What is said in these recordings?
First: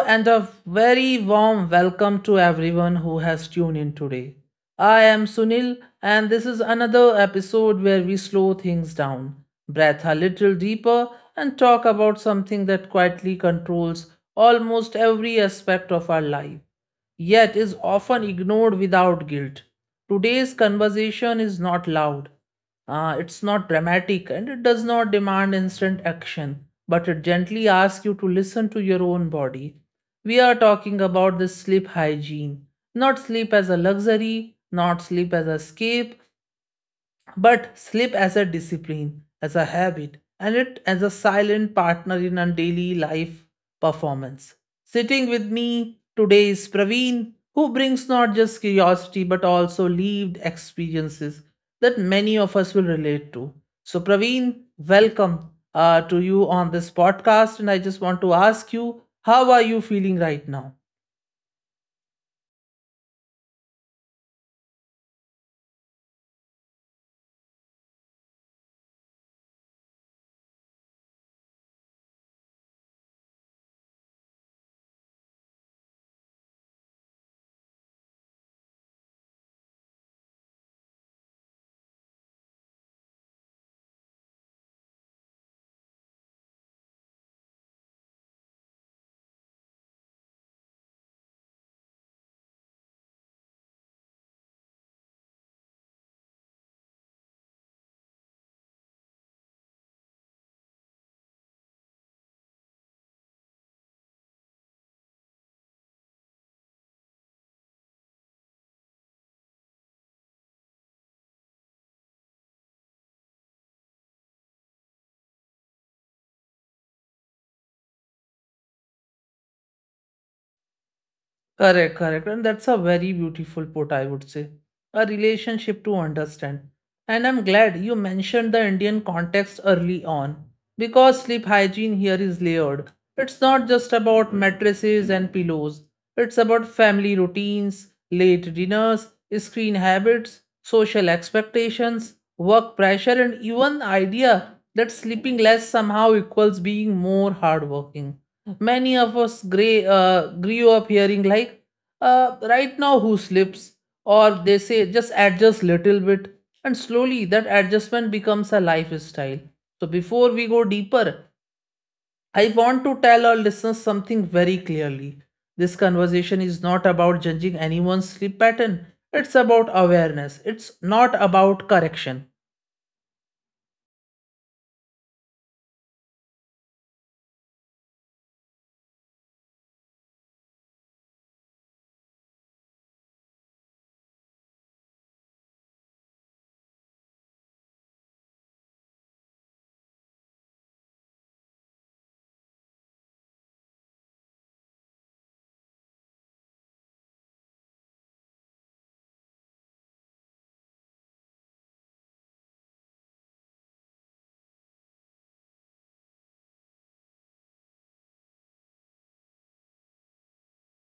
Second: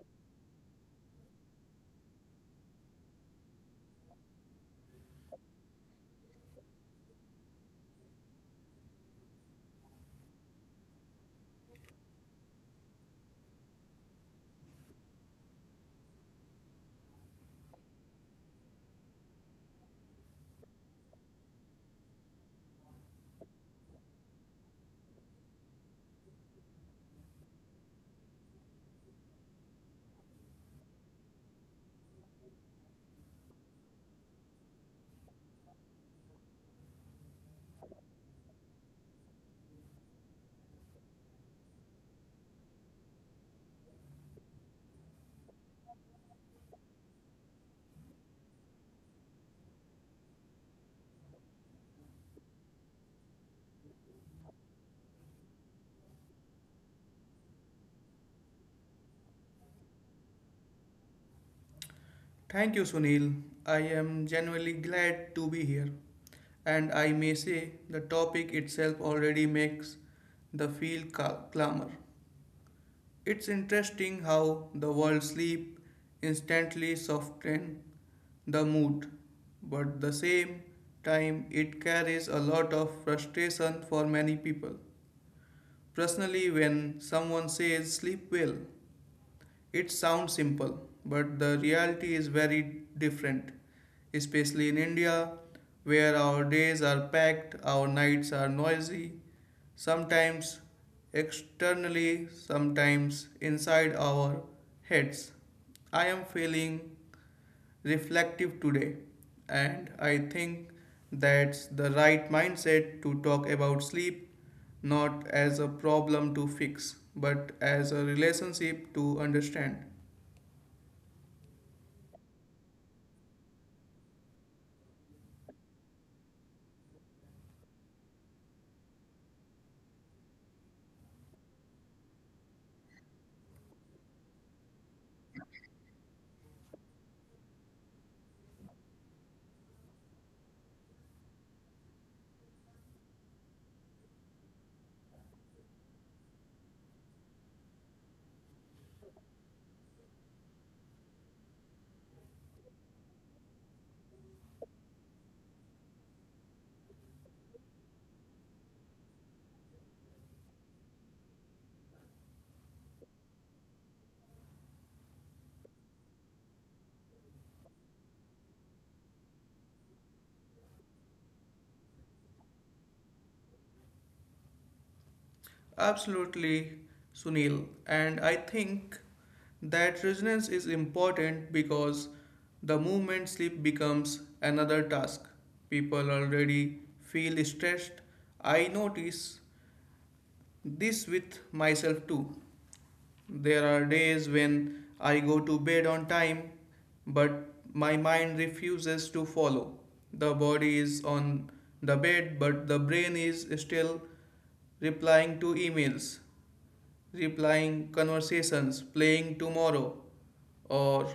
and a very warm welcome to everyone who has tuned in today. I am Sunil, and this is another episode where we slow things down, breathe a little deeper, and talk about something that quietly controls almost every aspect of our life yet is often ignored without guilt. Today's conversation is not loud, it's not dramatic, and it does not demand instant action, but it gently asks you to listen to your own body. We are talking about this sleep hygiene, not sleep as a luxury, not sleep as escape, but sleep as a discipline, as a habit, and it as a silent partner in our daily life performance. Sitting with me today is Praveen, who brings not just curiosity but also lived experiences that many of us will relate to. So, Praveen, welcome to you on this podcast. And I just want to ask you, how are you feeling right now? Thank you, Sunil. I am genuinely glad to be here. And I may say the topic itself already makes the field clamor. It's interesting how the world sleep instantly softens the mood, but at the same time it carries a lot of frustration for many people. Personally, when someone says sleep well, it sounds simple, but the reality is very different, especially in India, where our days are packed, our nights are noisy, sometimes externally, sometimes inside our heads. I am feeling reflective today, and I think that's the right mindset to talk about sleep not as a problem to fix, but as a relationship to understand. Correct, correct. And that's a very beautiful put, I would say. A relationship to understand. And I'm glad you mentioned the Indian context early on because sleep hygiene here is layered. It's not just about mattresses and pillows, it's about family routines, late dinners, screen habits, social expectations, work pressure, and even idea that sleeping less somehow equals being more hardworking. Many of us grew up hearing like right now who sleeps, or they say just adjust little bit, and slowly that adjustment becomes a lifestyle. So before we go deeper, I want to tell our listeners something very clearly. This conversation is not about judging anyone's sleep pattern. It's about awareness, it's not about correction. Absolutely, Sunil. And I think that resonance is important because the movement sleep becomes another task. People already feel stressed. I notice this with myself too. There are days when I go to bed on time, but my mind refuses to follow. The body is on the bed, but the brain is still replying to emails replying conversations, playing tomorrow, or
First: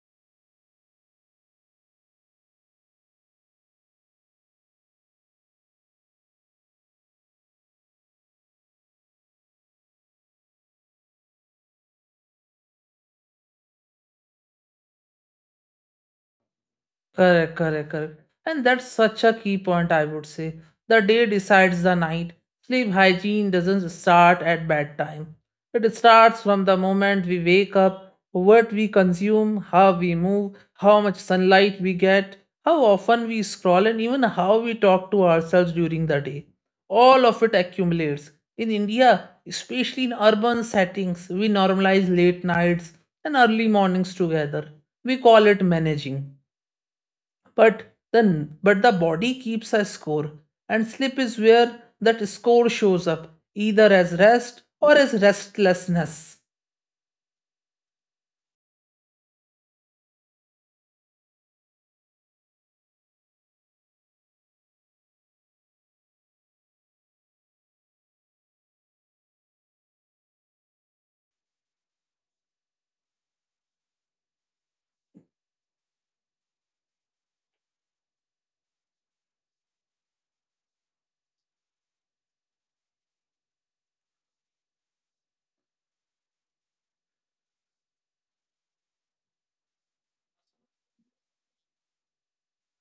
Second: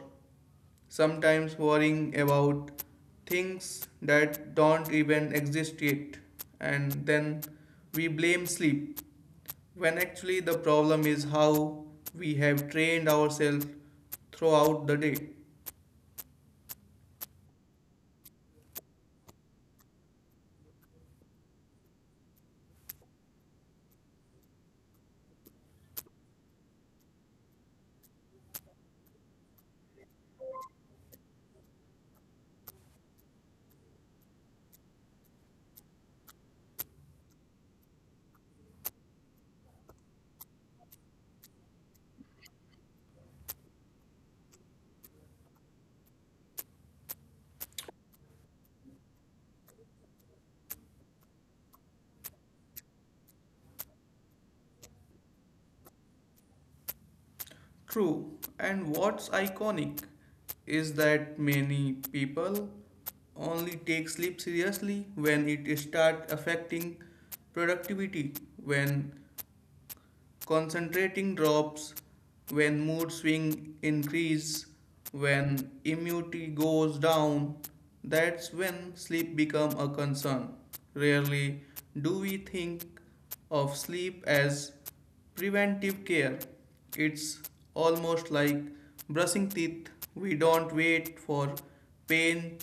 sometimes worrying about things that don't even exist yet. And then we blame sleep, when actually the problem is how we have trained ourselves throughout the day. Correct, correct, correct. And that's such a key point, I would say. The day decides the night. Sleep hygiene doesn't start at bedtime. It starts from the moment we wake up, what we consume, how we move, how much sunlight we get, how often we scroll, and even how we talk to ourselves during the day. All of it accumulates. In India, especially in urban settings, we normalize late nights and early mornings together. We call it managing, but the the body keeps a score, and sleep is where that score shows up, either as rest or as restlessness. True, and what's iconic is that many people only take sleep seriously when it starts affecting productivity, when Concentrating drops when mood swing increase, when immunity goes down, that's when sleep become a concern. Rarely do we think of sleep as preventive care. It's almost like brushing teeth. We don't wait for pain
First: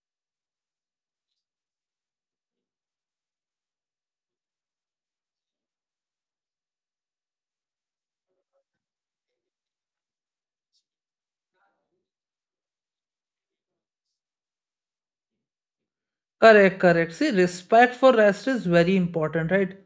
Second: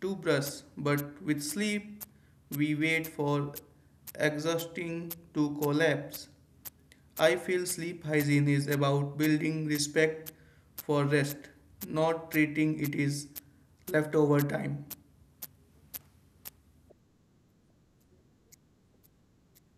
to brush, but with sleep, we wait for exhausting to collapse. I feel sleep hygiene is about building respect for rest, not treating it as leftover time. Correct, correct. See, respect for rest is very important, right?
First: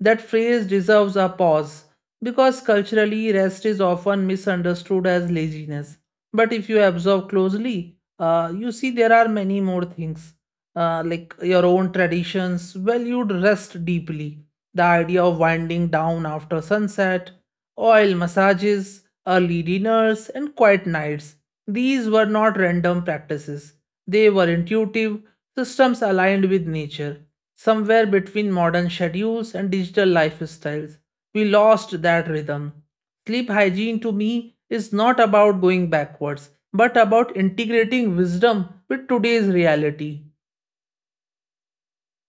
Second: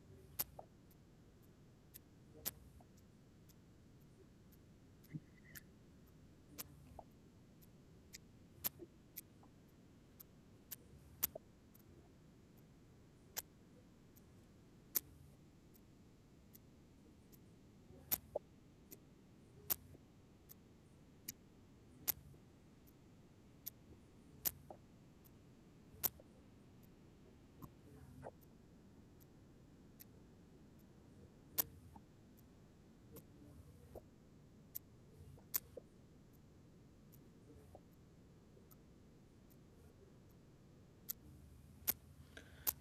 That phrase deserves a pause because culturally, rest is often misunderstood as laziness. But if you observe closely, you see there are many more things. Like your own traditions valued rest deeply. The idea of winding down after sunset, oil massages, early dinners, and quiet nights. These were not random practices, they were intuitive systems aligned with nature. Somewhere between modern schedules and digital lifestyles, we lost that rhythm. Sleep hygiene to me is not about going backwards, but about integrating wisdom with today's reality.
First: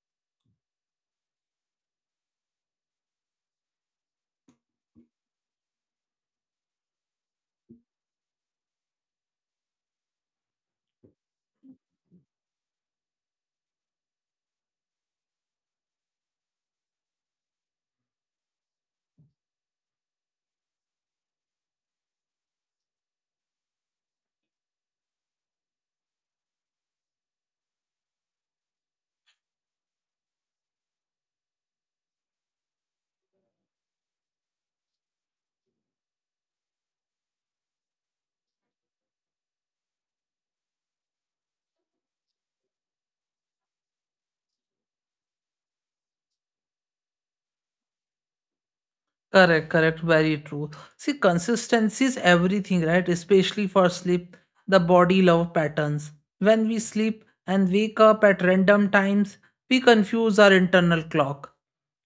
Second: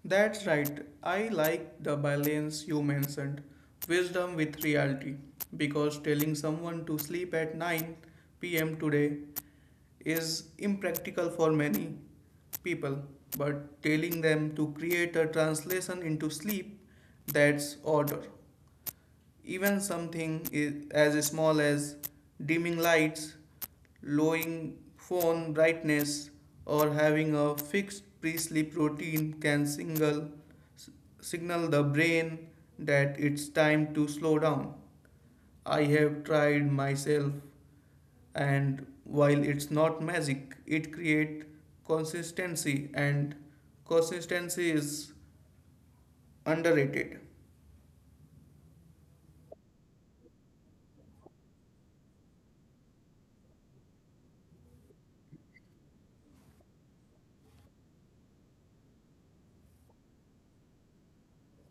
That's right, I like the balance you mentioned, wisdom with reality, because telling someone to sleep at 9 p.m. today is impractical for many people, but telling them to create a translation into sleep that's order. Even something is as small as dimming lights, lowering phone brightness, or having a fixed pre sleep routine can signal the brain that it's time to slow down. I have tried myself, and while it's not magic, it creates consistency, and consistency is underrated. Correct, correct, very true. See, consistency is everything, right? Especially for sleep, the body love patterns. When we sleep and wake up at random times, we confuse our internal clock.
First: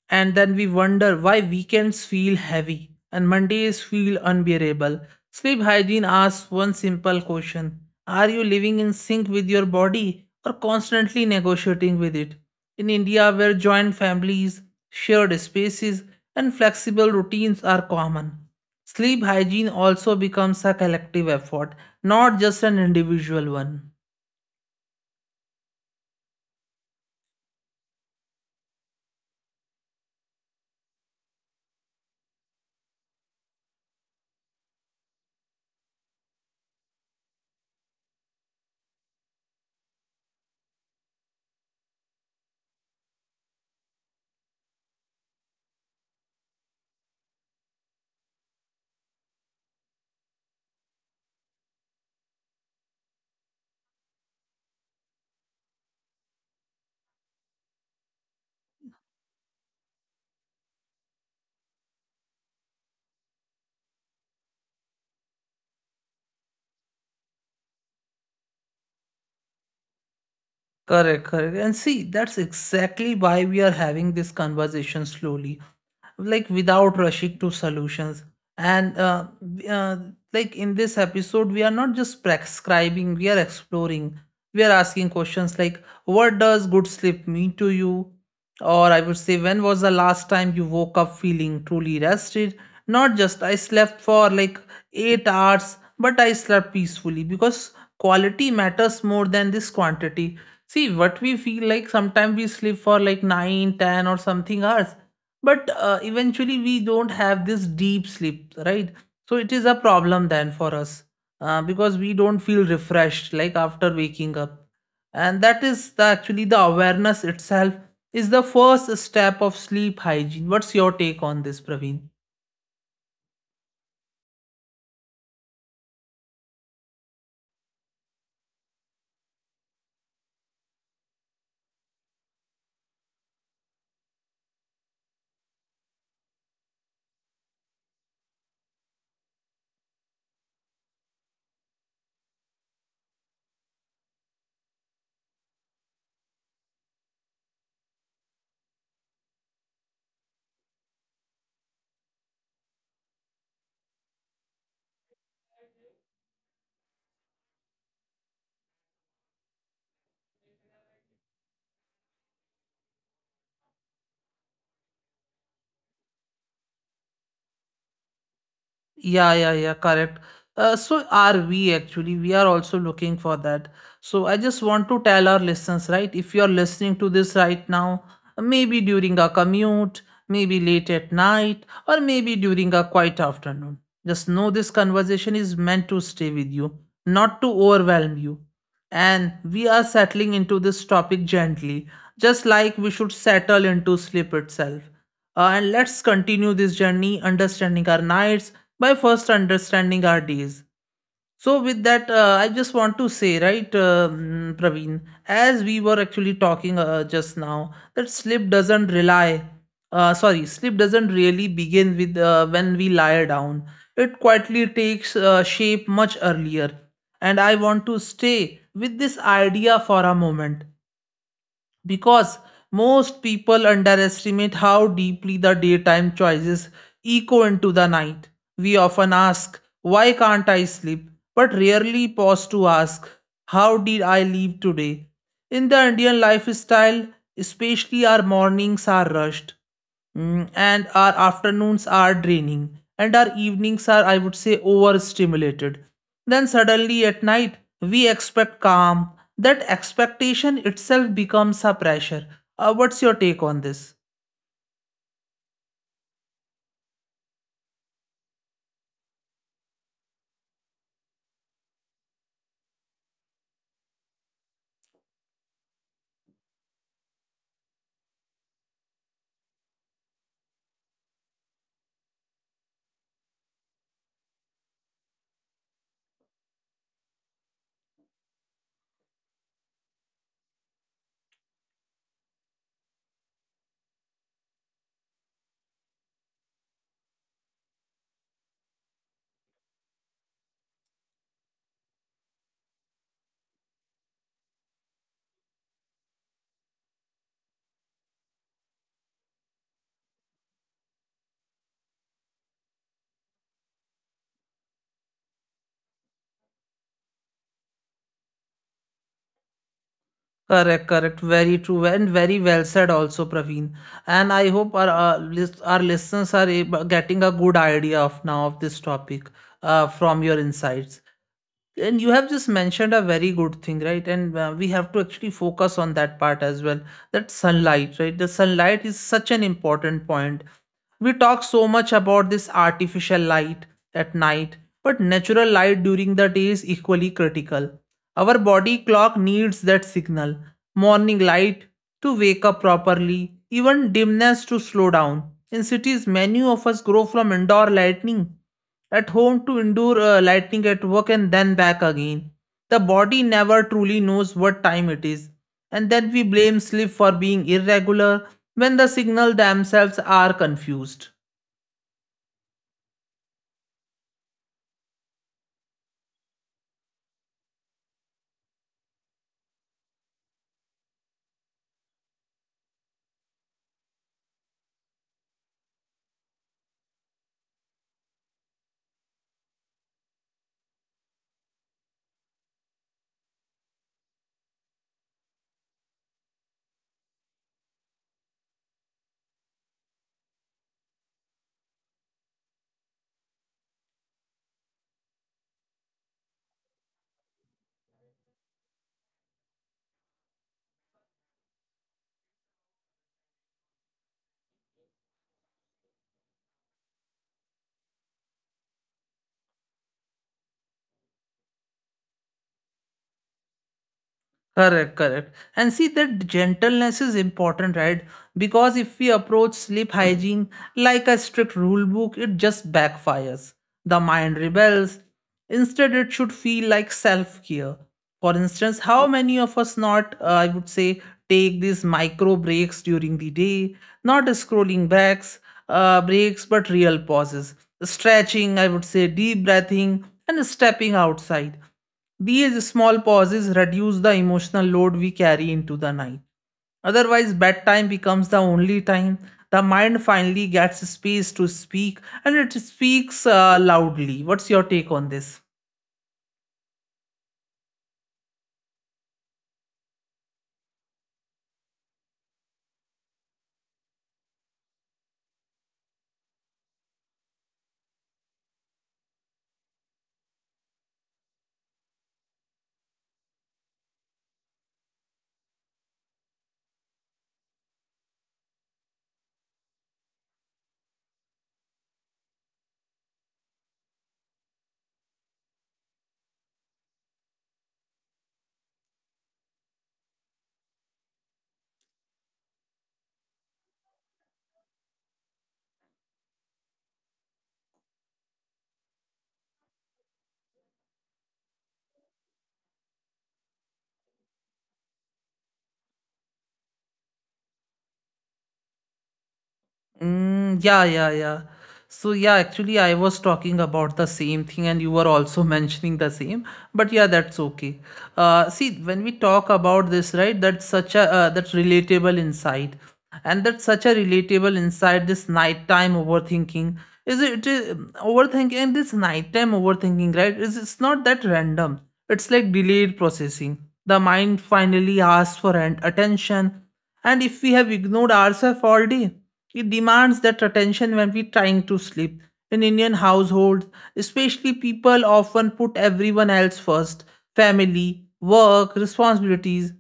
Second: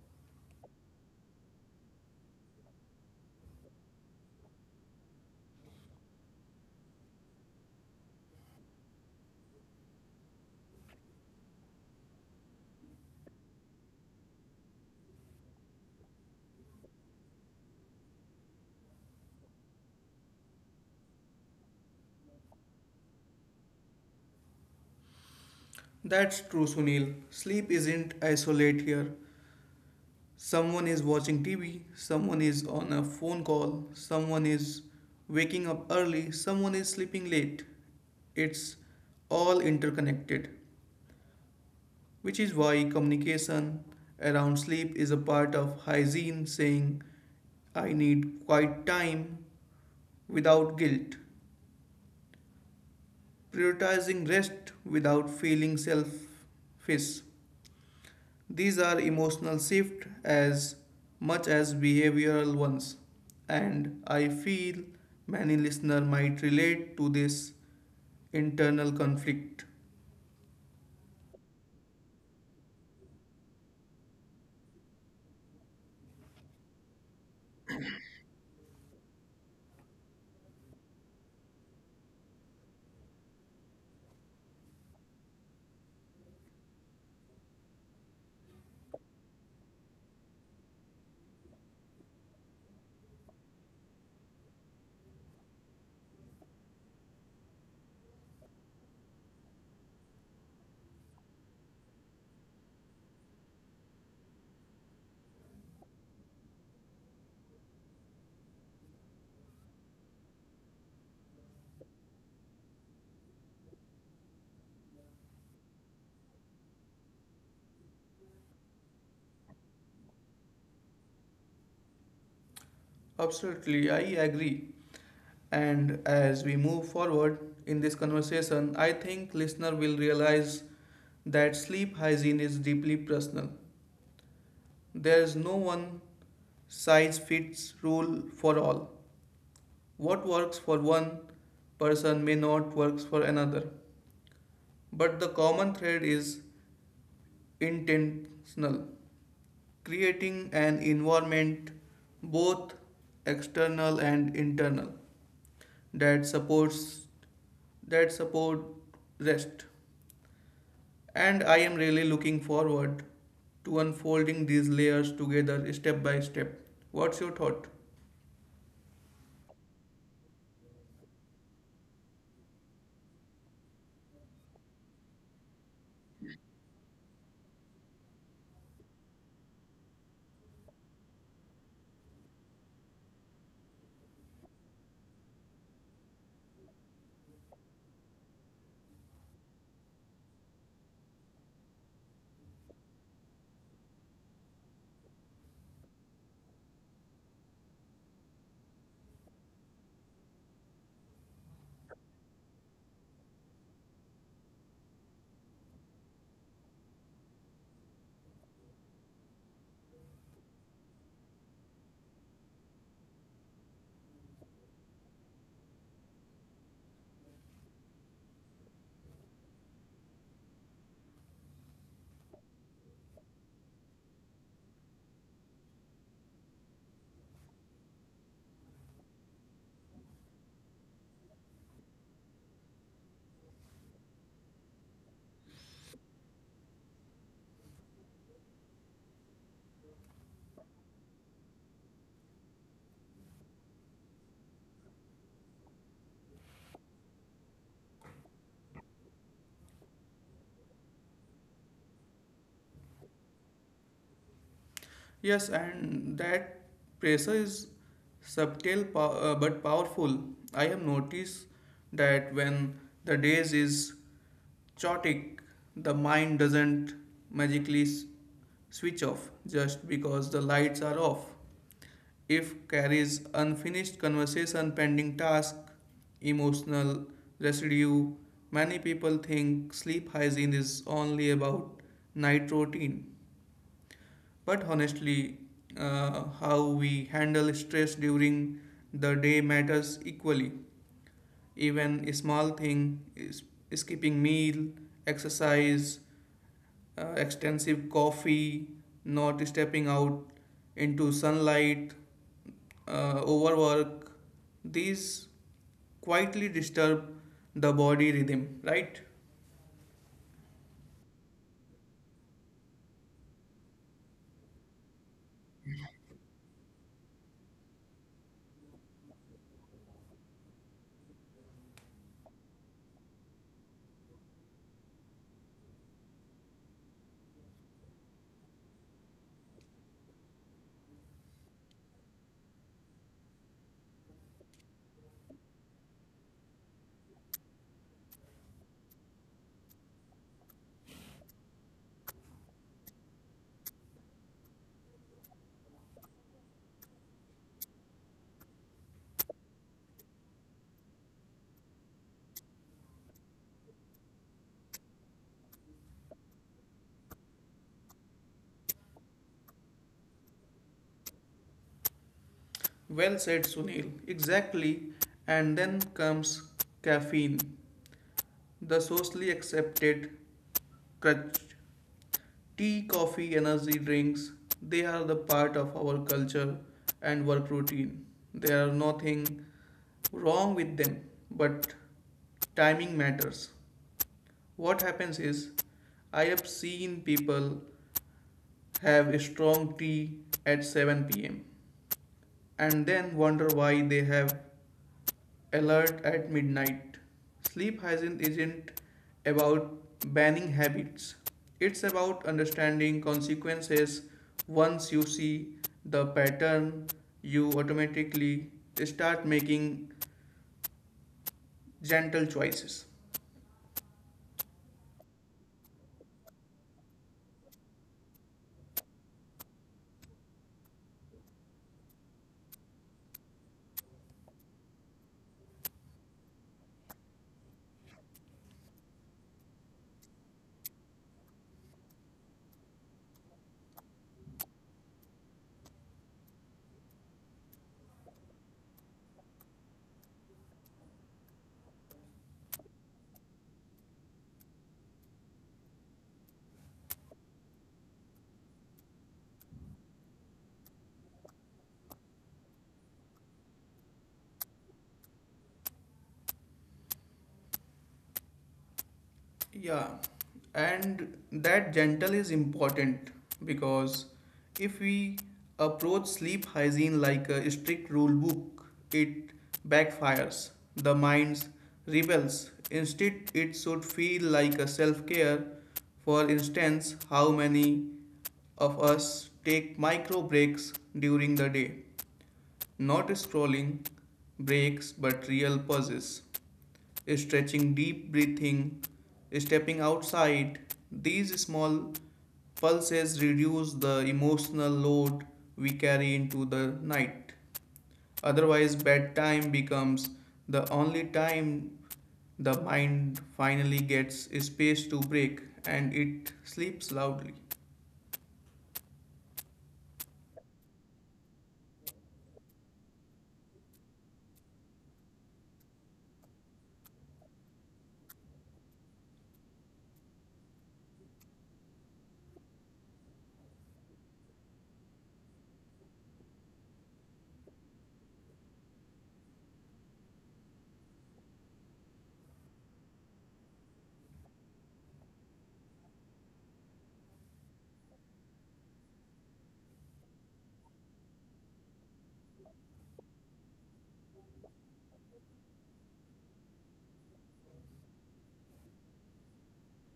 And then we wonder why weekends feel heavy and Mondays feel unbearable. Sleep hygiene asks one simple question: are you living in sync with your body or constantly negotiating with it? In India, where joint families, shared spaces, and flexible routines are common, sleep hygiene also becomes a collective effort, not just an individual one. That's true, Sunil. Sleep isn't isolate here. Someone is watching TV, someone is on a phone call, someone is waking up early, someone is sleeping late. It's all interconnected, which is why communication around sleep is a part of hygiene, saying, I need quiet time without guilt, prioritizing rest without feeling selfish. These are emotional shifts as much as behavioral ones, and I feel many listeners might relate to this internal conflict. Correct, correct. And see, that's exactly why we are having this conversation slowly, like without rushing to solutions. And like in this episode, we are not just prescribing, we are exploring. We are asking questions like, what does good sleep mean to you? Or I would say, when was the last time you woke up feeling truly rested? Not just I slept for like 8 hours, but I slept peacefully, because quality matters more than this quantity. See, what we feel like, sometimes we sleep for like 9, 10, or something hours, but eventually we don't have this deep sleep, right? So it is a problem then for us, because we don't feel refreshed like after waking up. And that is the, actually the awareness itself is the first step of sleep hygiene. What's your take on this, Praveen? Absolutely, I agree. And as we move forward in this conversation, I think listener will realize that sleep hygiene is deeply personal. There is no one size fits rule for all. What works for one person may not works for another. But the common thread is intentional, creating an environment, both external and internal, that supports that support rest. And I am really looking forward to unfolding these layers together step by step. What's your thought? Yeah, yeah, yeah, correct. So are we actually? We are also looking for that. So I just want to tell our listeners, right? If you are listening to this right now, maybe during a commute, maybe late at night, or maybe during a quiet afternoon, just know this conversation is meant to stay with you, not to overwhelm you. And we are settling into this topic gently, just like we should settle into sleep itself. And let's continue this journey, understanding our nights, my first understanding are these. So with that, I just want to say right, Praveen, as we were actually talking just now, that sleep doesn't rely, sorry, sleep doesn't really begin with when we lie down. It quietly takes shape much earlier. And I want to stay with this idea for a moment, because most people underestimate how deeply the daytime choices echo into the night. We often ask, "Why can't I sleep?" but rarely pause to ask, "How did I live today?" In the Indian lifestyle especially, our mornings are rushed. Mm, and our afternoons are draining, and our evenings are, I would say, overstimulated. Then suddenly at night we expect calm. That expectation itself becomes a pressure. What's your take on this? Yes, and that pressure is subtle but powerful. I have noticed that when the days is chaotic, the mind doesn't magically switch off just because the lights are off. If carries unfinished conversation pending task, emotional residue. Many people think sleep hygiene is only about night routine, but honestly, how we handle stress during the day matters equally. Even a small thing is skipping meal, exercise, extensive coffee, not stepping out into sunlight, overwork, these quietly disturb the body rhythm, right? Correct, correct, very true, and very well said also, Praveen. And I hope our our listeners are getting a good idea of now of this topic, from your insights. And you have just mentioned a very good thing, right? And we have to actually focus on that part as well. That sunlight, right? The sunlight is such an important point. We talk so much about this artificial light at night, but natural light during the day is equally critical. Our body clock needs that signal. Morning light to wake up properly, even dimness to slow down. In cities, many of us grow from indoor lightning at home to indoor lightning at work and then back again. The body never truly knows what time it is, and then we blame sleep for being irregular when the signal themselves are confused. Well said, Sunil. Exactly. And then comes caffeine, the socially accepted crutch. Tea, coffee, energy drinks, they are the part of our culture and work routine. There are nothing wrong with them, but timing matters. What happens is, I have seen people have a strong tea at 7 p.m. and then wonder why they have Alert at midnight. Sleep hygiene isn't about banning habits, it's about understanding consequences. Once you see the pattern, you automatically start making gentle choices. Correct, correct. And see, that gentleness is important, right? Because if we approach sleep hygiene like a strict rule book, it just backfires. The mind rebels. Instead, it should feel like self care. For instance, how many of us not, I would say, take these micro breaks during the day, not scrolling backs, breaks, but real pauses, stretching, I would say, deep breathing, and stepping outside. These small pauses reduce the emotional load we carry into the night. Otherwise, bedtime becomes the only time the mind finally gets space to speak, and it speaks loudly. What's your take on this? Yeah, and that gentle is important because if we approach sleep hygiene like a strict rule book, it backfires. The mind rebels. Instead, it should feel like a self care. For instance, how many of us take micro breaks during the day? Not scrolling breaks, but real pauses, stretching, deep breathing, stepping outside. These small pulses reduce the emotional load we carry into the night. Otherwise, bedtime becomes the only time the mind finally gets space to break and it sleeps loudly. Mm, yeah, yeah, yeah. So yeah, actually, I was talking about the same thing, and you were also mentioning the same. But yeah, that's okay. See, when we talk about this, right? That's such a that's relatable insight, and that's such a relatable insight. This nighttime overthinking is it it is overthinking, and this nighttime overthinking, right? Is, it's not that random. It's like delayed processing. The mind finally asks for an attention, and if we have ignored ourselves all day, it demands that attention when we're trying to sleep. In Indian households especially, people often put everyone else first, family, work, responsibilities.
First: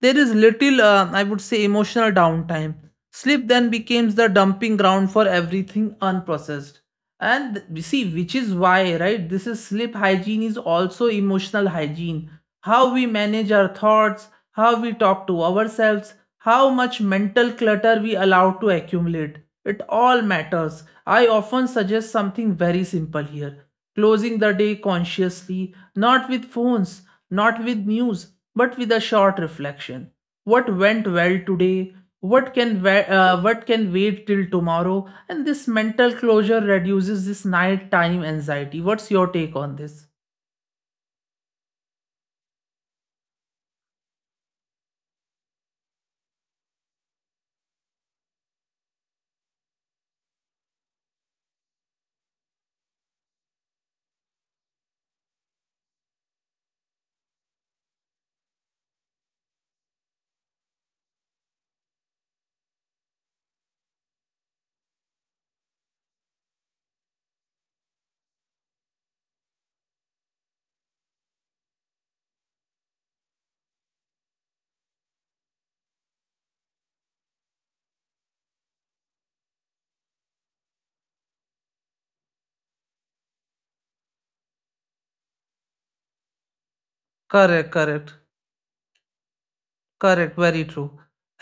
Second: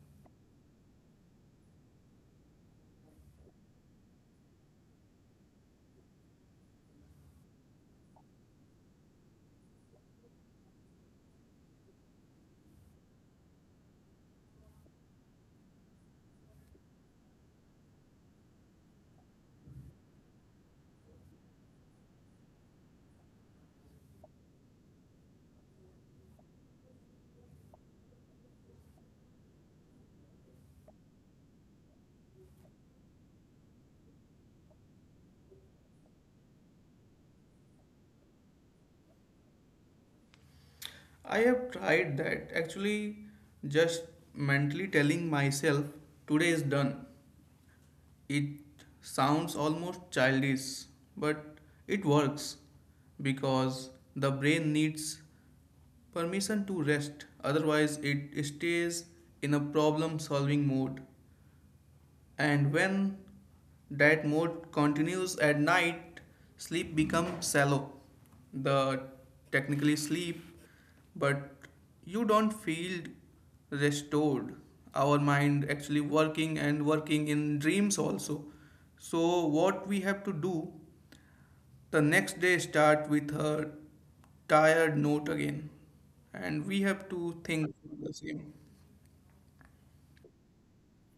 There is little, I would say, emotional downtime. Sleep then becomes the dumping ground for everything unprocessed. And we see, which is why, right? This is sleep hygiene is also emotional hygiene. How we manage our thoughts, how we talk to ourselves, how much mental clutter we allow to accumulate. It all matters. I often suggest something very simple here, closing the day consciously, not with phones, not with news, but with a short reflection. What went well today? What can wa- what can wait till tomorrow? And this mental closure reduces this nighttime anxiety. What's your take on this? I have tried that actually, just mentally telling myself today is done. It sounds almost childish, but it works because the brain needs permission to rest. Otherwise, it stays in a problem solving mode, and when that mode continues at night sleep becomes shallow. The technically sleep, but you don't feel restored. Our mind actually working and working in dreams also. So what we have to do, the next day start with a tired note again, and we have to Correct, think correct. the same. Correct, very true.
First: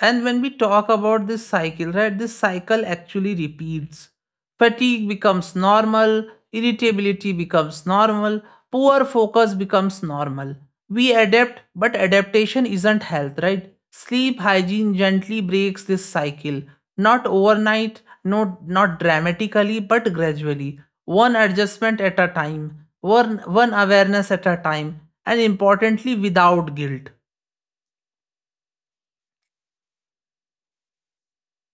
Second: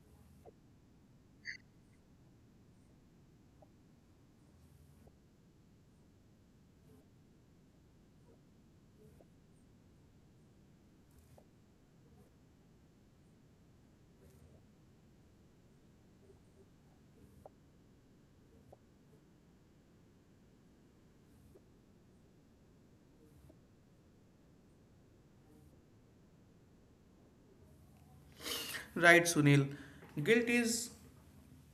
And when we talk about this cycle, right, this cycle actually repeats. Fatigue becomes normal, irritability becomes normal, poor focus becomes normal. We adapt, but adaptation isn't health, right? Sleep hygiene gently breaks this cycle. Not overnight, no, not dramatically, but gradually. One adjustment at a time, one awareness at a time, and importantly, without guilt. Right, Sunil, guilt is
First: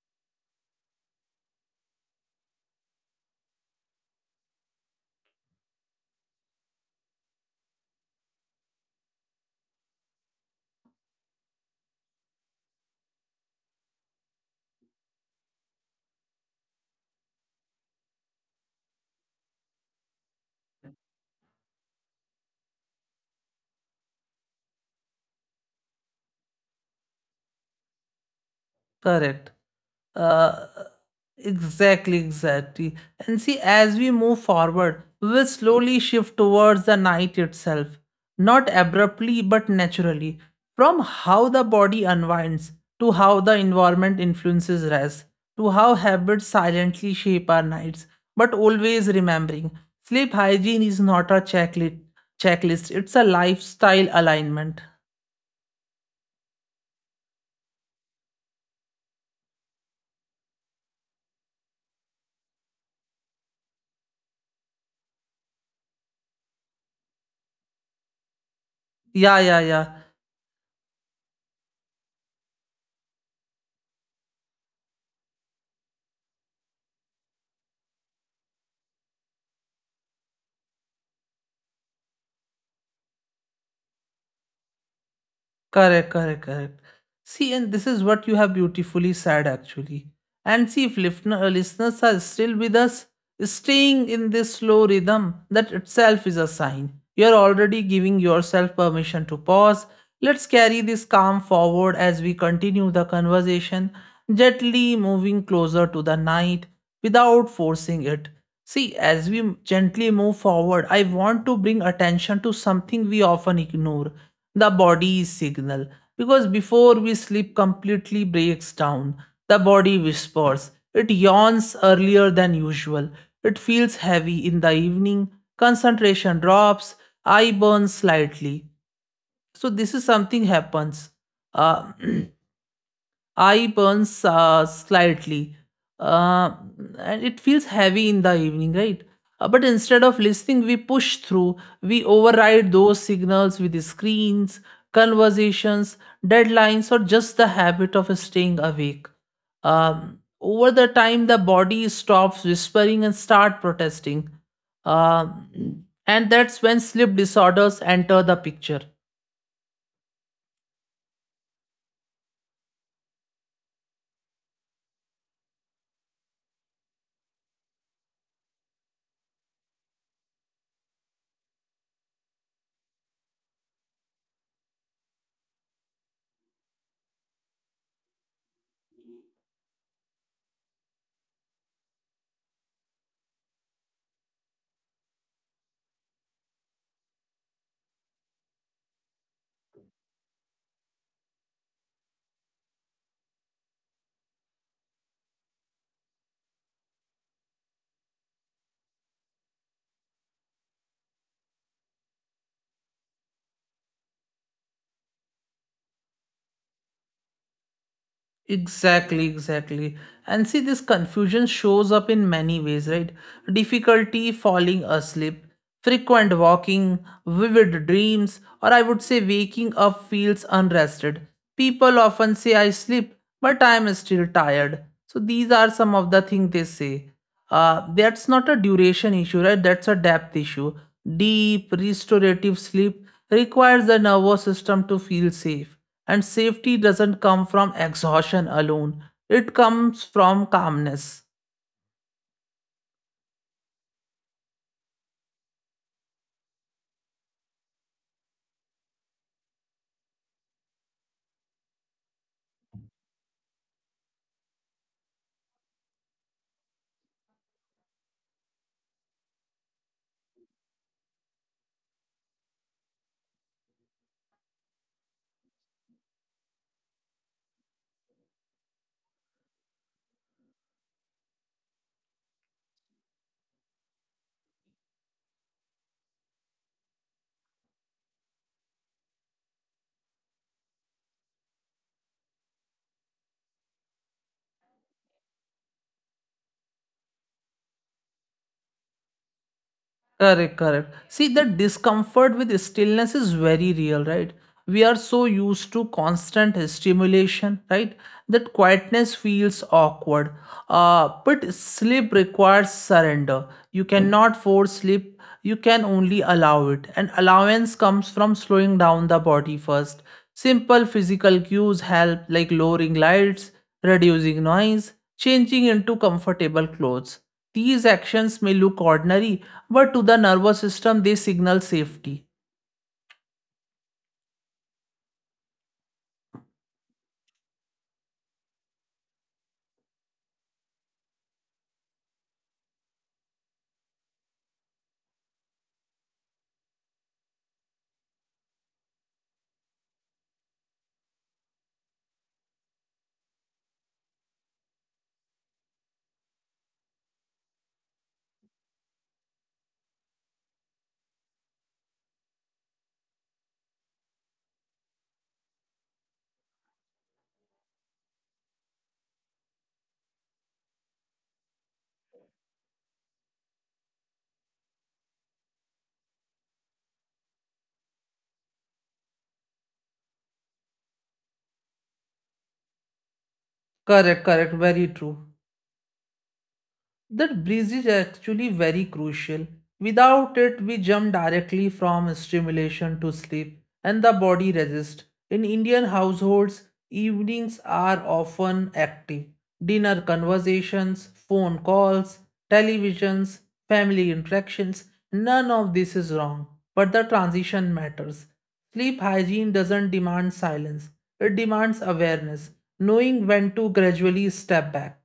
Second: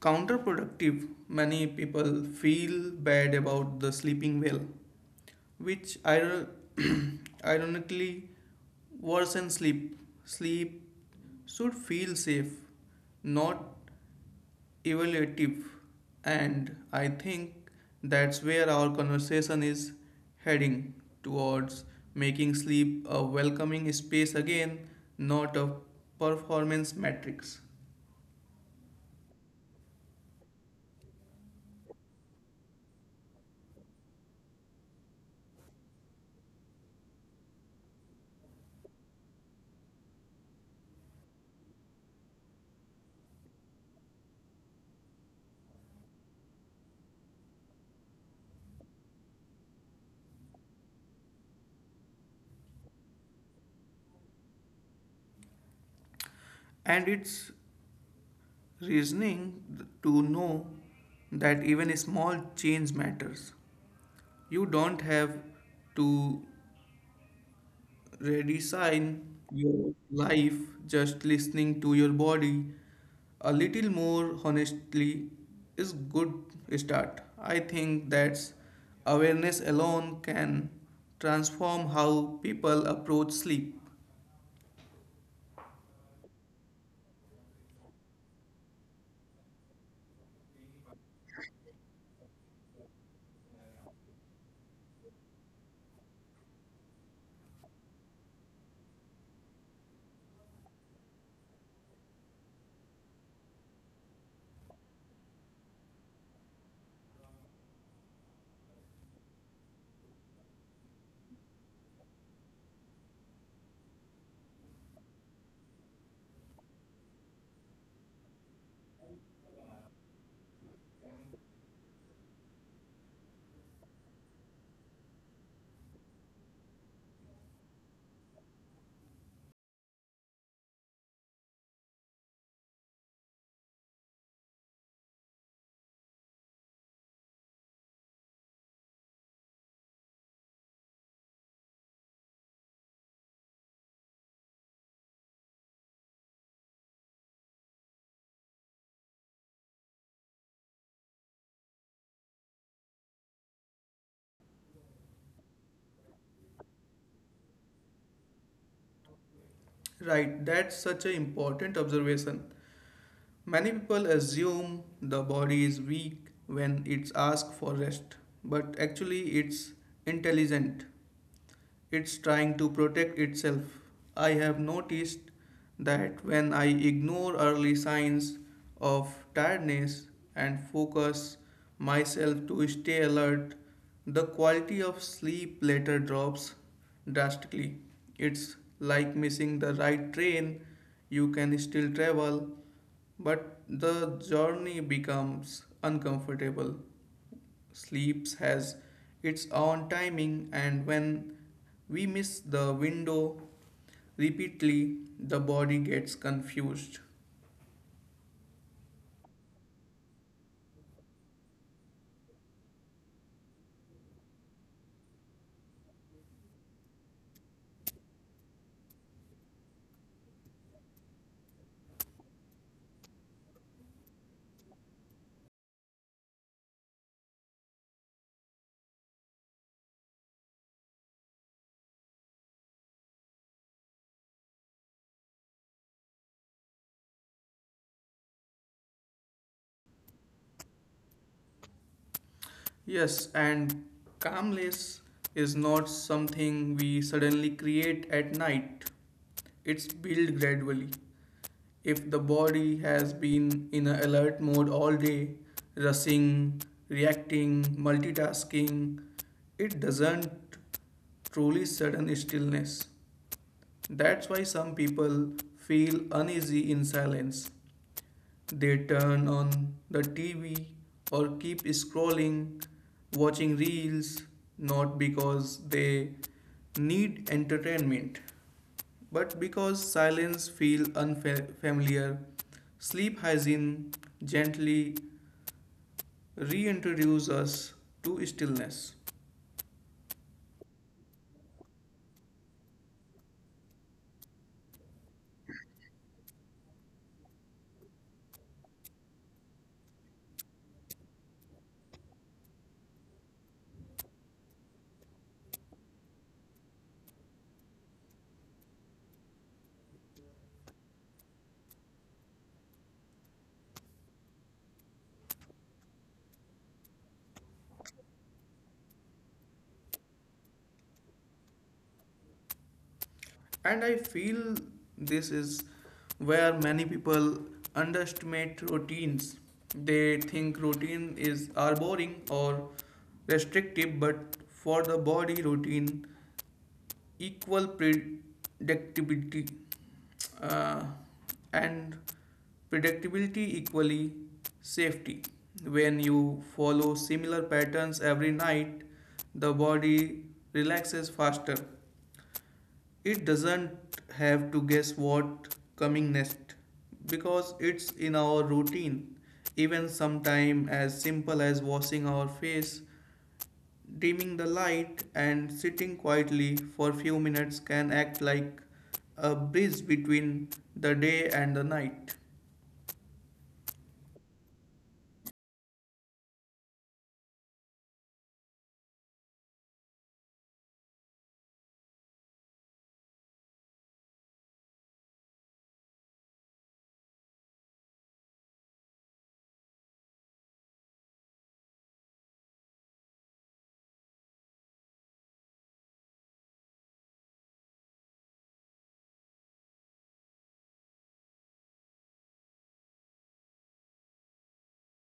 counterproductive. Many people feel bad about the sleeping well, which ironically worsens sleep. Sleep should feel safe, not evaluative, and I think that's where our conversation is heading towards making sleep a welcoming space again, not a performance matrix. Correct. Uh, exactly, exactly. And see, as we move forward, we will slowly shift towards the night itself, not abruptly but naturally, from how the body unwinds, to how the environment influences rest, to how habits silently shape our nights. But always remembering, sleep hygiene is not a checklist. It's a lifestyle alignment. And it's reasoning to know that even small change matters. You don't have to redesign Yeah, yeah, your yeah. life, just listening to your body. A little more honestly is good start. I think that's awareness alone can transform how people approach sleep. Correct, correct, correct. See, and this is what you have beautifully said actually. And see, if listeners are still with us, staying in this slow rhythm, that itself is a sign. You're already giving yourself permission to pause. Let's carry this calm forward as we continue the conversation, gently moving closer to the night without forcing it. See, as we gently move forward, I want to bring attention to something we often ignore, the body's signal, because before we sleep completely breaks down, the body whispers, it yawns earlier than usual, it feels heavy in the evening, concentration drops, eye burns slightly. So this is something happens. uh, Eye burns slightly, uh, and it feels heavy in the evening, right? But instead of listening, we push through. We override those signals with screens, conversations, deadlines, or just the habit of staying awake. Over the time, the body stops whispering and start protesting. And that's when sleep disorders enter the picture. Right, that's such an important observation. Many people assume the body is weak when it's asked for rest, but actually it's intelligent. It's trying to protect itself. I have noticed that when I ignore early signs of tiredness and focus myself to stay alert, the quality of sleep later drops drastically. It's like missing the right train. You can still travel, but the journey becomes uncomfortable. Sleeps has its own timing, and when we miss the window repeatedly, the body gets confused. Exactly, exactly. And see, this confusion shows up in many ways, right? Difficulty falling asleep, frequent walking, vivid dreams, or I would say waking up feels unrested. People often say, I sleep, but I am still tired. So these are some of the things they say. That's not a duration issue, right? That's a depth issue. Deep, restorative sleep requires the nervous system to feel safe, and safety doesn't come from exhaustion alone, it comes from calmness. Yes, and calmness is not something we suddenly create at night. It's built gradually. If the body has been in an alert mode all day, rushing, reacting, multitasking, it doesn't truly sudden stillness. That's why some people feel uneasy in silence. They turn on the TV or keep scrolling, watching reels, not because they need entertainment, but because silence feels unfamiliar. Sleep hygiene gently reintroduces us to stillness. Correct, correct. See, the discomfort with stillness is very real, right? We are so used to constant stimulation, right? That quietness feels awkward. But sleep requires surrender. You cannot force sleep, you can only allow it. And allowance comes from slowing down the body first. Simple physical cues help, like lowering lights, reducing noise, changing into comfortable clothes. These actions may look ordinary, but to the nervous system they signal safety. And I feel this is where many people underestimate routines. They think routine is are boring or restrictive, but for the body, routine equal predictability, uh, and predictability equally safety. When you follow similar patterns every night, the body relaxes faster. It doesn't have to guess what coming next because it's in our routine. Even sometime as simple as washing our face, dimming the light and sitting quietly for few minutes can act like a bridge between the day and the night. Correct, correct, very true. That breeze is actually very crucial. Without it, we jump directly from stimulation to sleep, and the body resists. In Indian households, evenings are often active. Dinner conversations, phone calls, televisions, family interactions, none of this is wrong. But the transition matters. Sleep hygiene doesn't demand silence, it demands awareness, knowing when to gradually step back.